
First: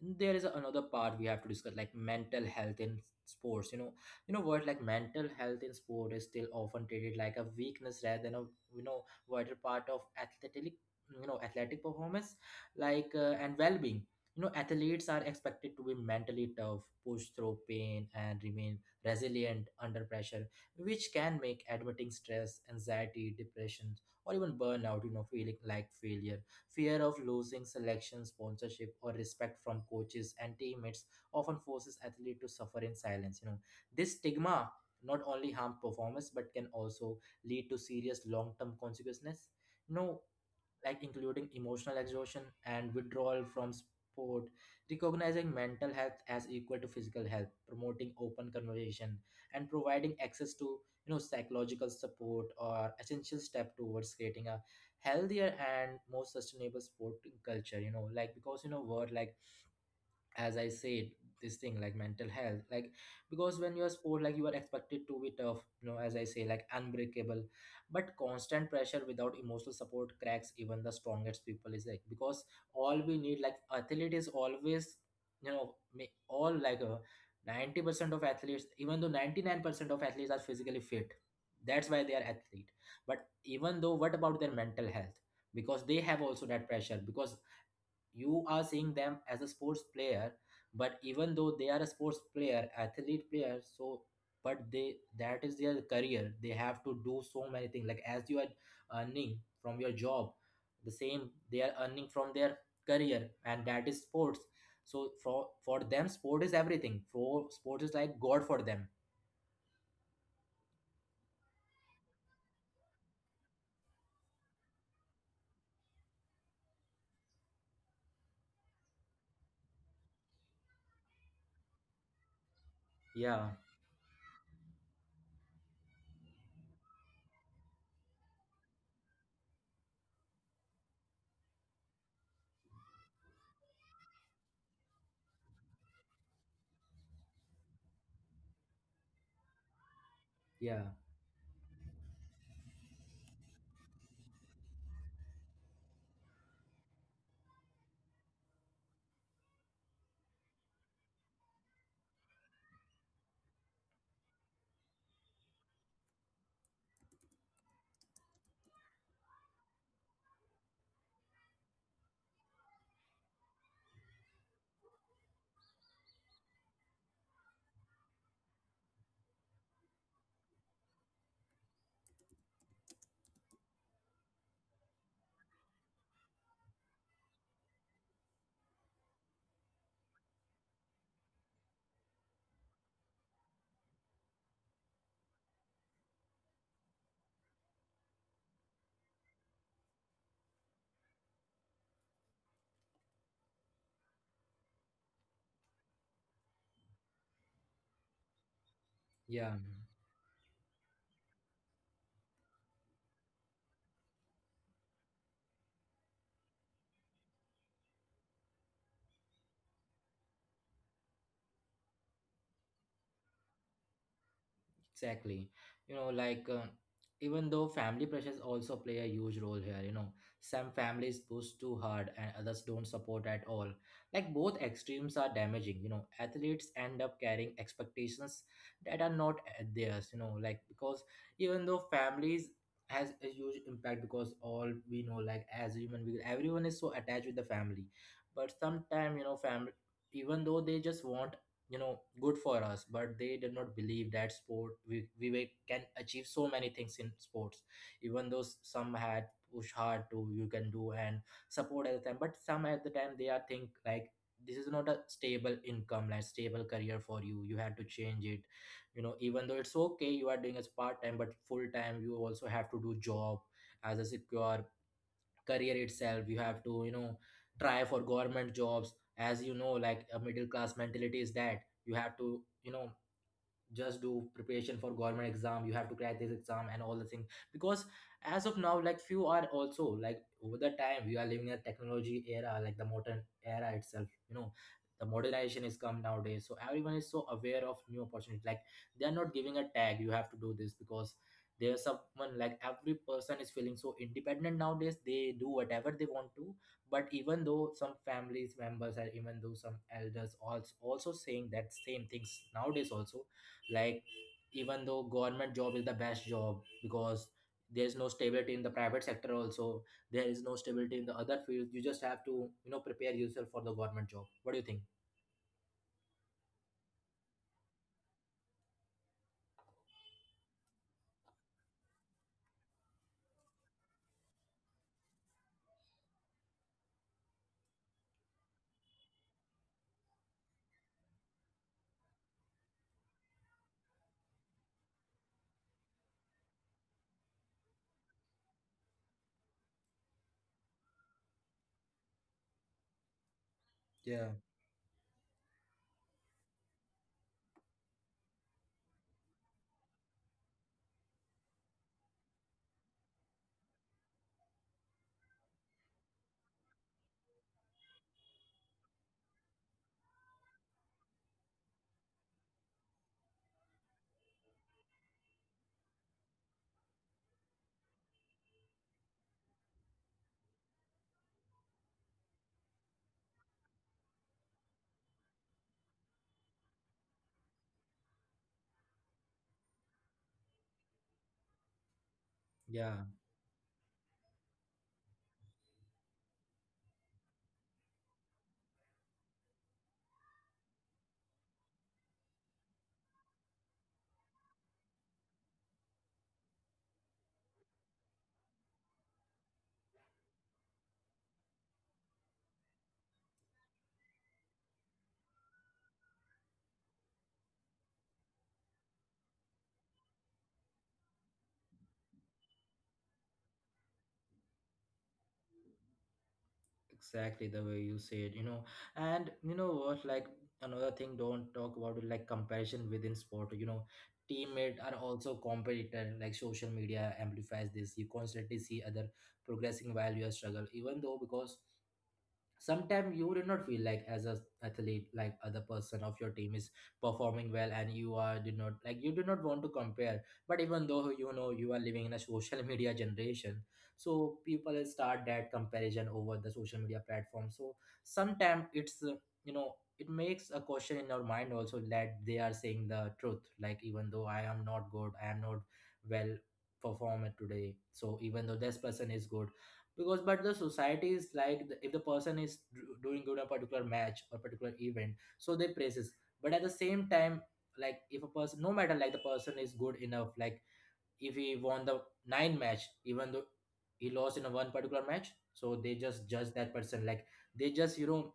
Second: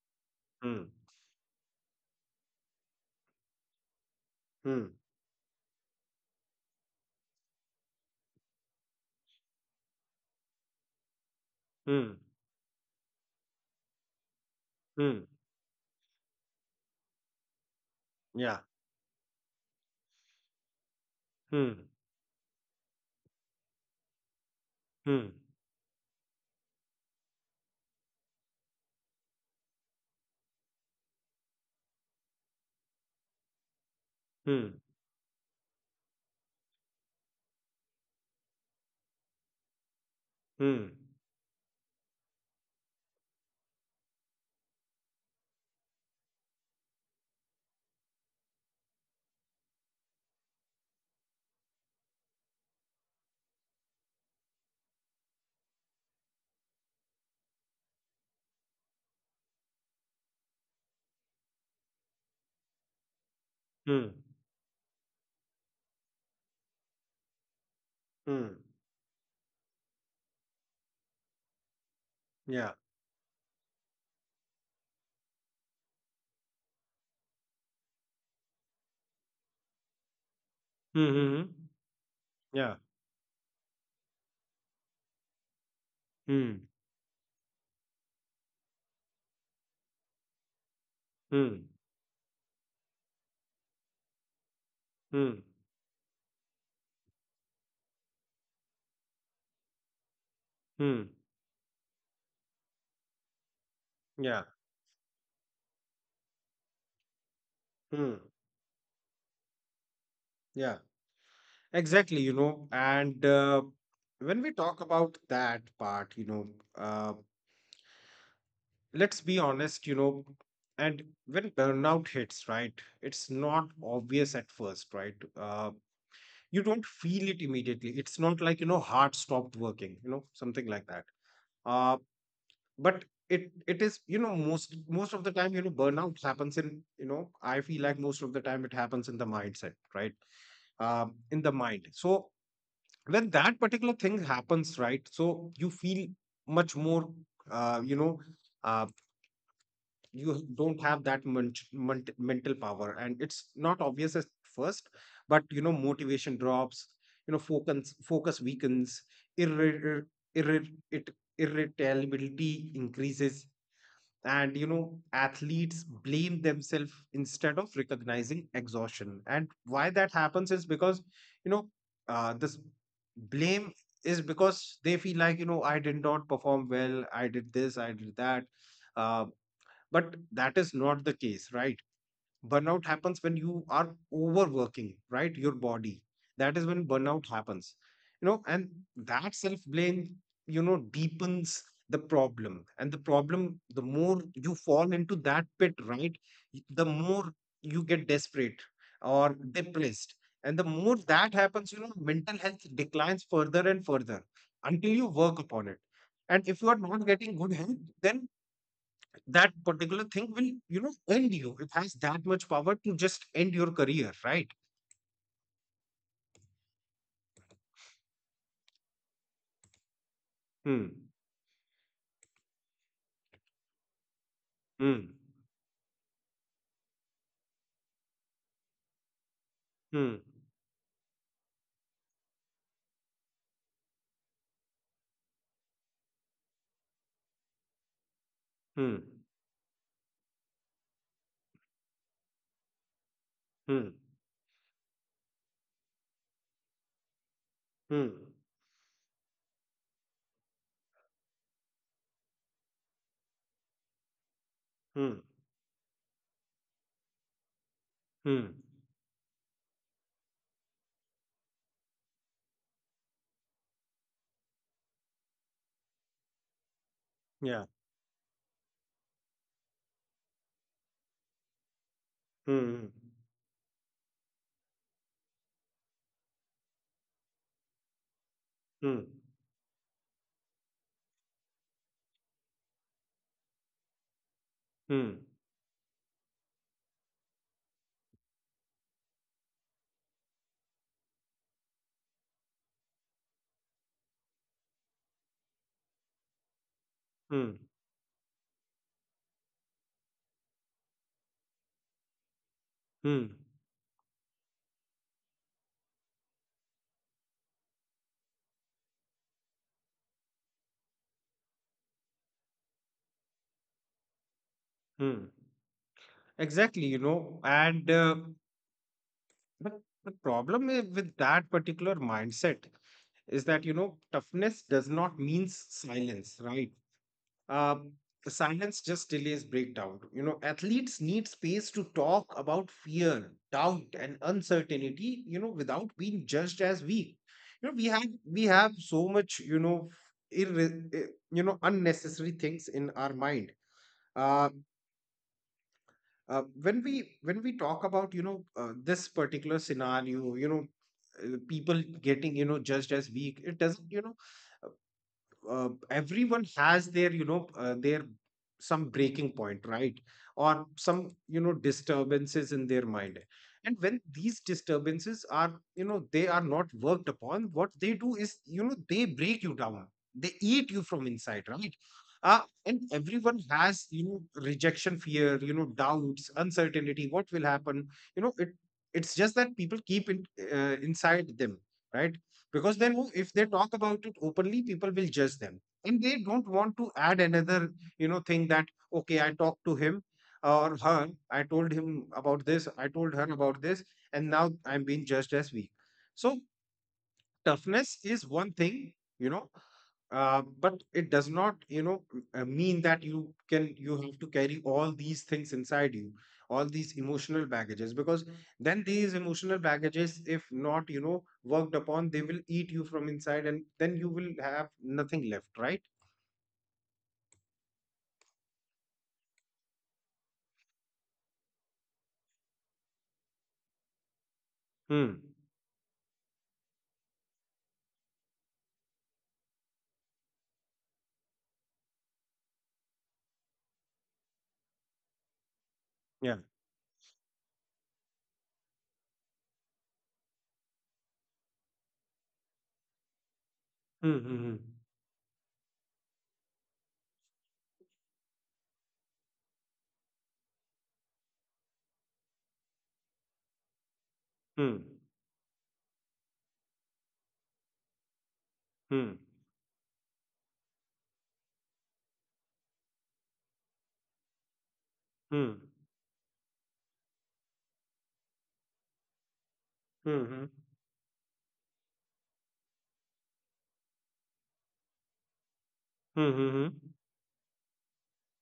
Speaker 1: there is another
Speaker 2: Hmm.
Speaker 1: part we have to discuss, like mental health in sports. You know what Like
Speaker 2: Hmm.
Speaker 1: mental health in sport is still often treated like a weakness rather than a, wider part of athletic, athletic
Speaker 2: Hmm.
Speaker 1: performance, like and well-being. Athletes
Speaker 2: Hmm.
Speaker 1: are expected to be mentally tough, push through pain, and
Speaker 2: Yeah.
Speaker 1: remain resilient under pressure, which can make
Speaker 2: Hmm.
Speaker 1: admitting stress, anxiety, depression, or even burnout,
Speaker 2: Hmm.
Speaker 1: feeling like failure. Fear of losing selection, sponsorship, or respect from coaches and teammates often forces athletes to suffer in silence. This stigma
Speaker 2: Hmm.
Speaker 1: not only harm performance but can also lead to serious long-term consequences. No,
Speaker 2: Hmm.
Speaker 1: like including emotional exhaustion and withdrawal from sport, recognizing mental health as equal to physical health, promoting open conversation, and providing access to psychological support or essential step towards creating a healthier and more sustainable sporting culture. You know, like because you know word like as I said, this thing like mental health, like because when you're
Speaker 2: Hmm.
Speaker 1: sport, like you are expected to be tough, you know, as I say, like unbreakable, but
Speaker 2: Hmm.
Speaker 1: constant pressure without emotional support cracks even the strongest people is like because
Speaker 2: Yeah.
Speaker 1: all we need, like athlete is always, you know, all like a 90% of athletes, even though 99% of athletes are physically fit,
Speaker 2: Hmm. Hmm.
Speaker 1: that's why they are
Speaker 2: Hmm.
Speaker 1: athlete.
Speaker 2: Yeah.
Speaker 1: But even though, what about their mental health? Because they have also that
Speaker 2: Hmm.
Speaker 1: pressure because you are seeing them as a sports player but even though they
Speaker 2: Hmm.
Speaker 1: are a sports player athlete player so but they
Speaker 2: Hmm.
Speaker 1: that is their career they have to do so many things like as you are earning from your job the
Speaker 2: Hmm.
Speaker 1: same they are earning from their career and that is sports
Speaker 2: Yeah.
Speaker 1: so for them sport is everything for sports is
Speaker 2: Hmm.
Speaker 1: like god for them.
Speaker 2: Yeah, exactly. And when we talk about that part, uh, let's be honest, and when burnout hits, right, it's
Speaker 1: Yeah,
Speaker 2: not obvious at first, right? You don't feel it immediately. It's not like, heart stopped working, something like that. Uh, but it is, most of the time, burnout happens in, I feel like most of the time it happens in the mindset, right?
Speaker 1: yeah,
Speaker 2: In the mind. So when that particular thing happens, right? So you feel much more, uh, you know uh, you don't have that munch, munt mental power, and it's not obvious at first. But, motivation drops, focus weakens, irri- irritability increases, and, athletes blame themselves instead of recognizing exhaustion. And why that happens is because, you know this blame is because they feel like, I did not perform well, I did this, I did that. uh, but that is not the case, right? Burnout happens when you are overworking, right? Your body, that is when burnout happens, and that self blame, deepens the problem. And the more you fall into that pit, right? The more you get desperate or
Speaker 1: yeah.
Speaker 2: depressed. And the more that happens, mental health declines further and further, until you work upon it. And if you are not getting good help, then that particular thing will, end you. It has that much power to just end your career, right?
Speaker 1: Exactly. You know, like even though family pressures also play a huge role here, you know, some
Speaker 2: Hmm.
Speaker 1: families push too hard and others don't support at all. Like both
Speaker 2: Hmm.
Speaker 1: extremes are damaging, you know, athletes end up carrying expectations that are not
Speaker 2: Hmm.
Speaker 1: theirs, you know, like because even though families has a huge impact because all we know like as human beings everyone is so attached with the family but
Speaker 2: Hmm.
Speaker 1: sometimes you know family even though they just want you know good for us but they did not
Speaker 2: Hmm.
Speaker 1: believe that sport we were- can achieve so many things in sports
Speaker 2: Hmm.
Speaker 1: even though some had push hard to you can do and support at the time but some at the time they are think like this is not a
Speaker 2: Hmm.
Speaker 1: stable income like stable career for you you had to change
Speaker 2: Hmm.
Speaker 1: it. You know even though it's okay you are doing as part time but full time you also have to do job as a secure career itself you have to you know
Speaker 2: Yeah.
Speaker 1: try for government jobs as you know like a middle class mentality is that you have to you
Speaker 2: Hmm.
Speaker 1: know just do preparation for government exam you have to crack this exam and all the things because as of now
Speaker 2: Hmm. Hmm.
Speaker 1: like few are also like over the time we are living in a technology era like the modern era itself you know the
Speaker 2: Hmm.
Speaker 1: modernization is come nowadays so everyone is so aware of new opportunities like they are not giving a tag you have to do this because there's someone like every person is feeling so independent nowadays they do whatever they want to but even
Speaker 2: Hmm.
Speaker 1: though some families members and even though some elders also saying that same things nowadays also.
Speaker 2: Hmm.
Speaker 1: Like even though government job is the best job because there's no stability in the private sector also, there is no stability in the other fields. You just have to you know prepare yourself for the government job. What do you think?
Speaker 2: Hmm. Exactly. And the, the problem with that particular mindset is that, toughness does not mean silence, right? uh, Silence just delays breakdown. Athletes need space to talk about fear, doubt, and uncertainty, without being judged as weak. We have so much. Irre- eh, unnecessary things in our mind.
Speaker 1: Yeah,
Speaker 2: Uh, when we talk about this particular scenario, people getting judged as weak, it doesn't everyone has their their some breaking point, right? Or some disturbances in their mind. And when these disturbances are, they are not worked upon, what they do is, they break you down, they eat you from inside, right? And everyone has, rejection, fear, doubts, uncertainty, what will happen, it, it's just that people keep it inside them, right? Because then
Speaker 1: yeah,
Speaker 2: if they talk about it openly, people will judge them, and they don't want to add another thing that, okay, I talked to him or her, I told him about this, I told her about this, and now I'm being judged as weak. So toughness is one thing, you know, but it does not, mean that you can, you have to carry all these things inside you, all these emotional baggages, because then these emotional baggages, if not, worked upon, they will eat you from inside and then you will have nothing left, right?
Speaker 1: exactly the way you said, you know. And you know what, like another thing don't talk about it, like comparison within sport you know teammates are
Speaker 2: Hmm.
Speaker 1: also competitor like social media amplifies this you constantly see other progressing while you are struggle even though because sometimes you do not feel like as a athlete like other person of
Speaker 2: Yeah.
Speaker 1: your team is performing well and you are did not like you do not want to compare but even though you know you are living in a social media generation
Speaker 2: Hmm.
Speaker 1: so
Speaker 2: Hmm.
Speaker 1: people will start that comparison over the social media platform so sometimes it's you know it makes a question in our mind also that they are saying the truth like even though I am
Speaker 2: Hmm.
Speaker 1: not good I am not well performed today so even though this
Speaker 2: Hmm.
Speaker 1: person is good because but the society is like the, if the person is doing good a particular match or particular event
Speaker 2: Hmm.
Speaker 1: so they praises but at the same time like if a person no matter like the person is good enough
Speaker 2: Hmm.
Speaker 1: like if he won the nine match even though he lost in a one particular match so they just judge
Speaker 2: Hmm.
Speaker 1: that person like they just you know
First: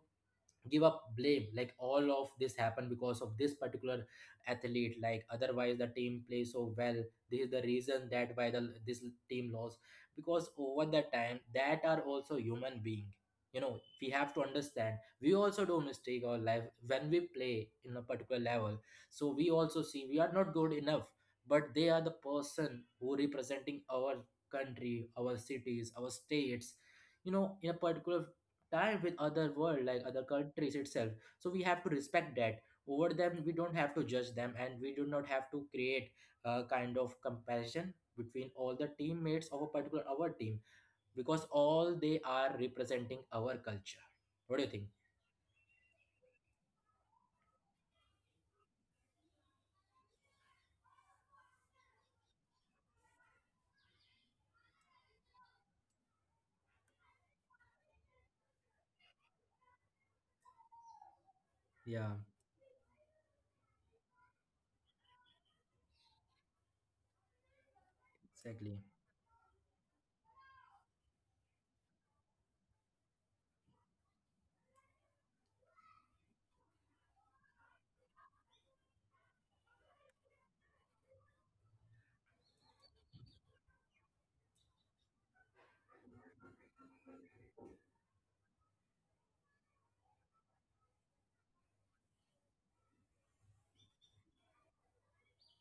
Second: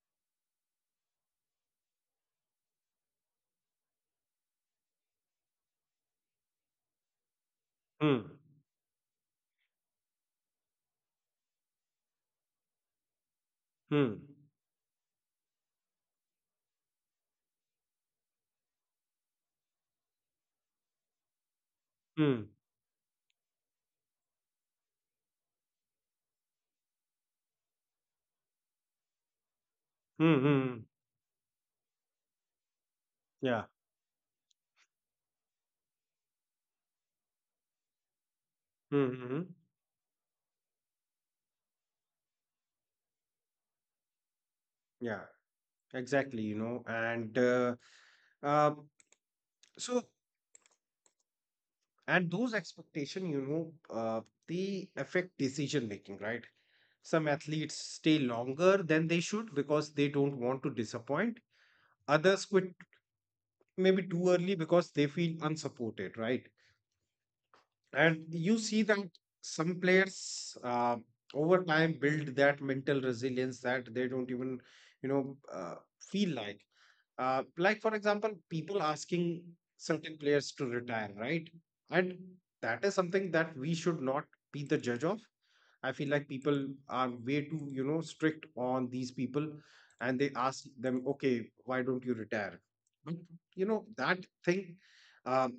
Speaker 1: give up blame like all of this happened because of this particular athlete like otherwise the team plays so well this is the
Speaker 2: Hmm.
Speaker 1: reason
Speaker 2: Hmm. Hmm.
Speaker 1: that why the this team lost because over the time that are also human being, you know,
Speaker 2: Hmm.
Speaker 1: we
Speaker 2: Hmm.
Speaker 1: have to understand we also do mistake our life when we play in a particular level so we also see we are not good enough but they are the
Speaker 2: Hmm.
Speaker 1: person who representing our country our cities our states you know in a particular time with other world like other
Speaker 2: Hmm. Hmm.
Speaker 1: countries itself so we have to respect that over them we
Speaker 2: Yeah.
Speaker 1: don't have to judge them and we do not have to create a kind of comparison between all the
Speaker 2: Hmm. Hmm.
Speaker 1: teammates of a particular our team because all they are representing our culture. What do you think?
Speaker 2: Yeah. Exactly, you know, and uh, so and those expectation, they affect decision making, right? Some athletes stay longer than they should because they don't want to disappoint.
Speaker 1: Yeah,
Speaker 2: Others quit maybe too early because they feel unsupported, right? And you
Speaker 1: exactly
Speaker 2: see that some players over time build that mental resilience that they don't even, you know, uh, feel like. Like for example, people asking certain players to retire, right? And that is something that we should not be the judge of. I feel like people are way too, strict on these people, and they ask them, okay, why don't you retire? But you know that thing, um,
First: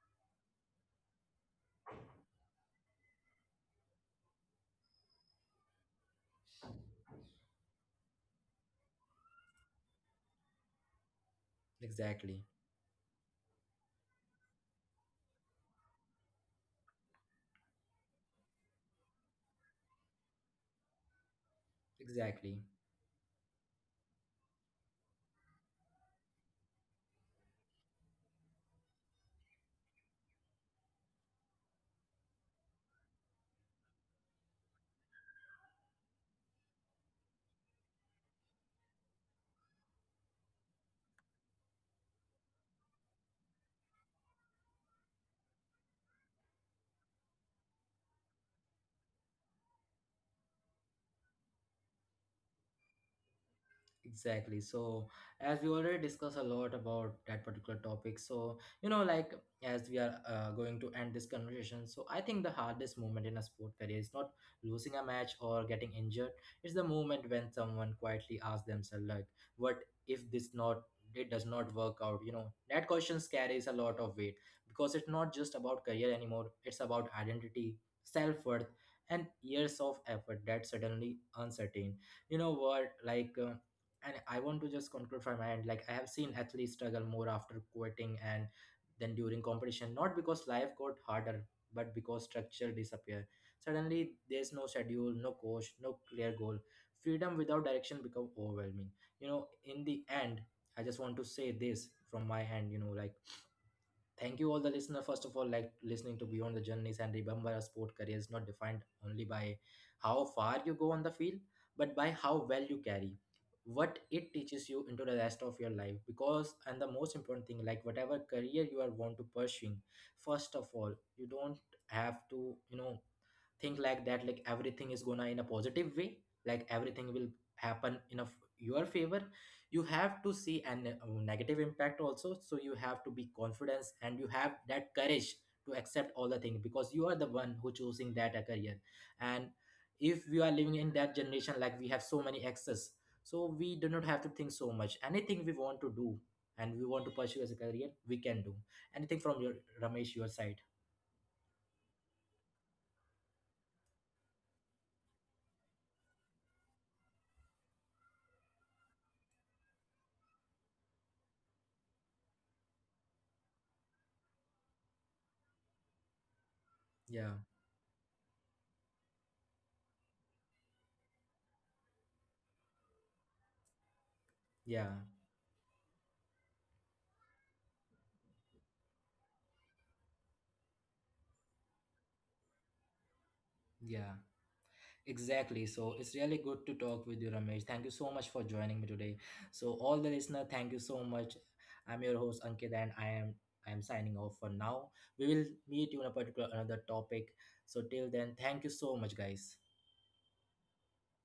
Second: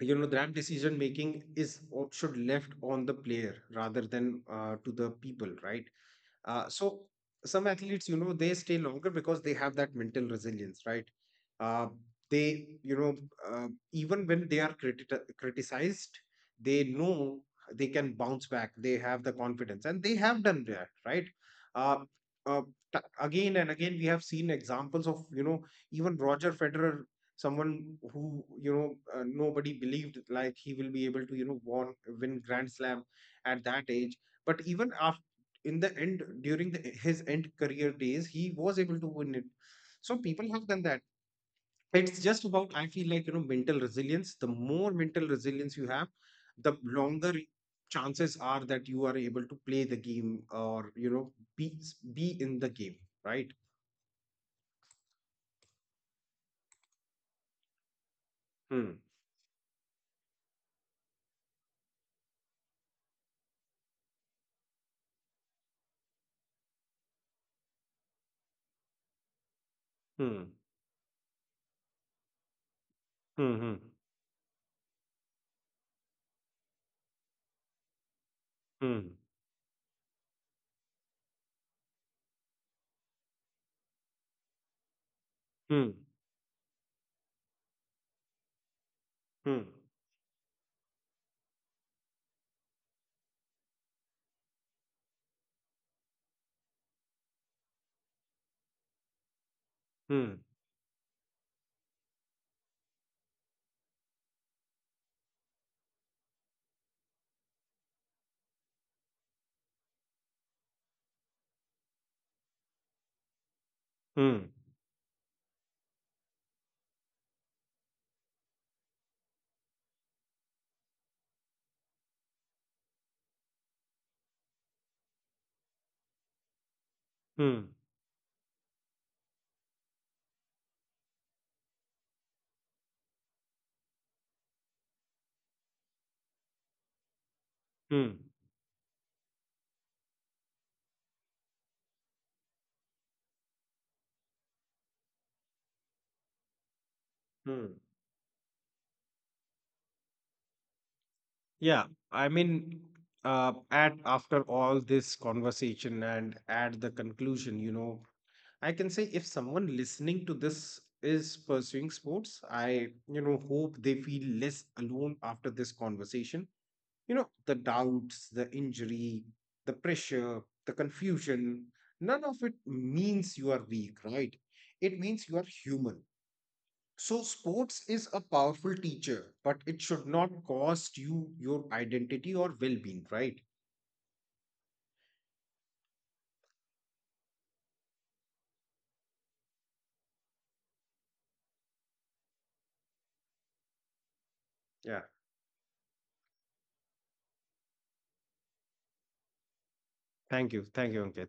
Speaker 2: you know that decision making is should left on the player rather than to the people, right? So some athletes, they stay longer because they have that mental resilience, right? Uh,
Speaker 1: exactly
Speaker 2: they, uh, even when they are criticized, they know they can bounce back. They have the confidence, and they have done that, right? Uh, uh,
Speaker 1: exactly
Speaker 2: Again and again, we have seen examples of, even Roger Federer, someone who, nobody believed like he will be able to, won, win Grand Slam at that age, but even af in the end during the, his end career days, he was able to win it. So people have done that. It's just about, I feel like, mental resilience, the more mental resilience you have, the longer chances are that you are able to play the game, or be in the game, right?
Speaker 1: Exactly. So, as we already discussed a lot about that particular topic, so
Speaker 2: Hmm.
Speaker 1: you know, like as we are going to end this conversation, so I think the hardest moment in a sport career is not losing a match or getting injured. It's the moment when someone quietly asks themselves, like, "What if
Speaker 2: Hmm.
Speaker 1: this not it does not work out?" You know, that question carries
Speaker 2: Hmm.
Speaker 1: a lot of weight because it's not just about career anymore. It's about identity, self worth,
Speaker 2: Hmm.
Speaker 1: and years of effort that suddenly uncertain. You know what, like. And I want to just conclude from my end.
Speaker 2: Hmm.
Speaker 1: Like I have seen athletes struggle more after quitting and then during
Speaker 2: Hmm.
Speaker 1: competition, not because life got harder, but because structure disappear. Suddenly, there's no schedule, no coach, no clear goal. Freedom without direction become overwhelming. You know, in the
Speaker 2: Hmm.
Speaker 1: end, I just want to say this from my end. You know, like thank you all the listener first of all like listening to Beyond the Journeys and remember a sport career is not defined only by how far you go on the field but by how well you carry what
Speaker 2: Hmm.
Speaker 1: it
Speaker 2: Hmm.
Speaker 1: teaches you into the rest of your life because and the most important thing like whatever career you are want to pursuing first of all you don't have to you know think like that like everything is gonna in a positive way like everything will
Speaker 2: Hmm.
Speaker 1: happen in a your favor. You have to see an negative impact also so you have to be confidence and you have that courage to accept all the things because you are the one who
Speaker 2: Hmm.
Speaker 1: choosing that a career and if we are living in that generation like we have so many access so we do not have to think so much anything we want to do and we want to pursue
Speaker 2: Hmm.
Speaker 1: as a career we can do anything from your Ramesh your side.
Speaker 2: Yeah, I mean, at after all this conversation and at the conclusion, I can say if someone listening to this is pursuing sports, I, hope they feel less alone after this conversation. You know,
Speaker 1: Yeah,
Speaker 2: the doubts, the injury, the pressure, the confusion, none of it means you are weak, right? It
Speaker 1: yeah,
Speaker 2: means you are human. So sports is a powerful teacher, but it should not cost you your identity or well being, right?
Speaker 1: yeah. Exactly. So it's really good to talk with you, Ramesh. Thank you so much for joining me today. So all the listener, thank you so much. I'm your host Ankit, and I am signing off for now.
Speaker 2: Yeah.
Speaker 1: We will meet you on a particular another topic. So till then, thank you so much, guys.
Speaker 2: Thank you. Thank you, Ankit.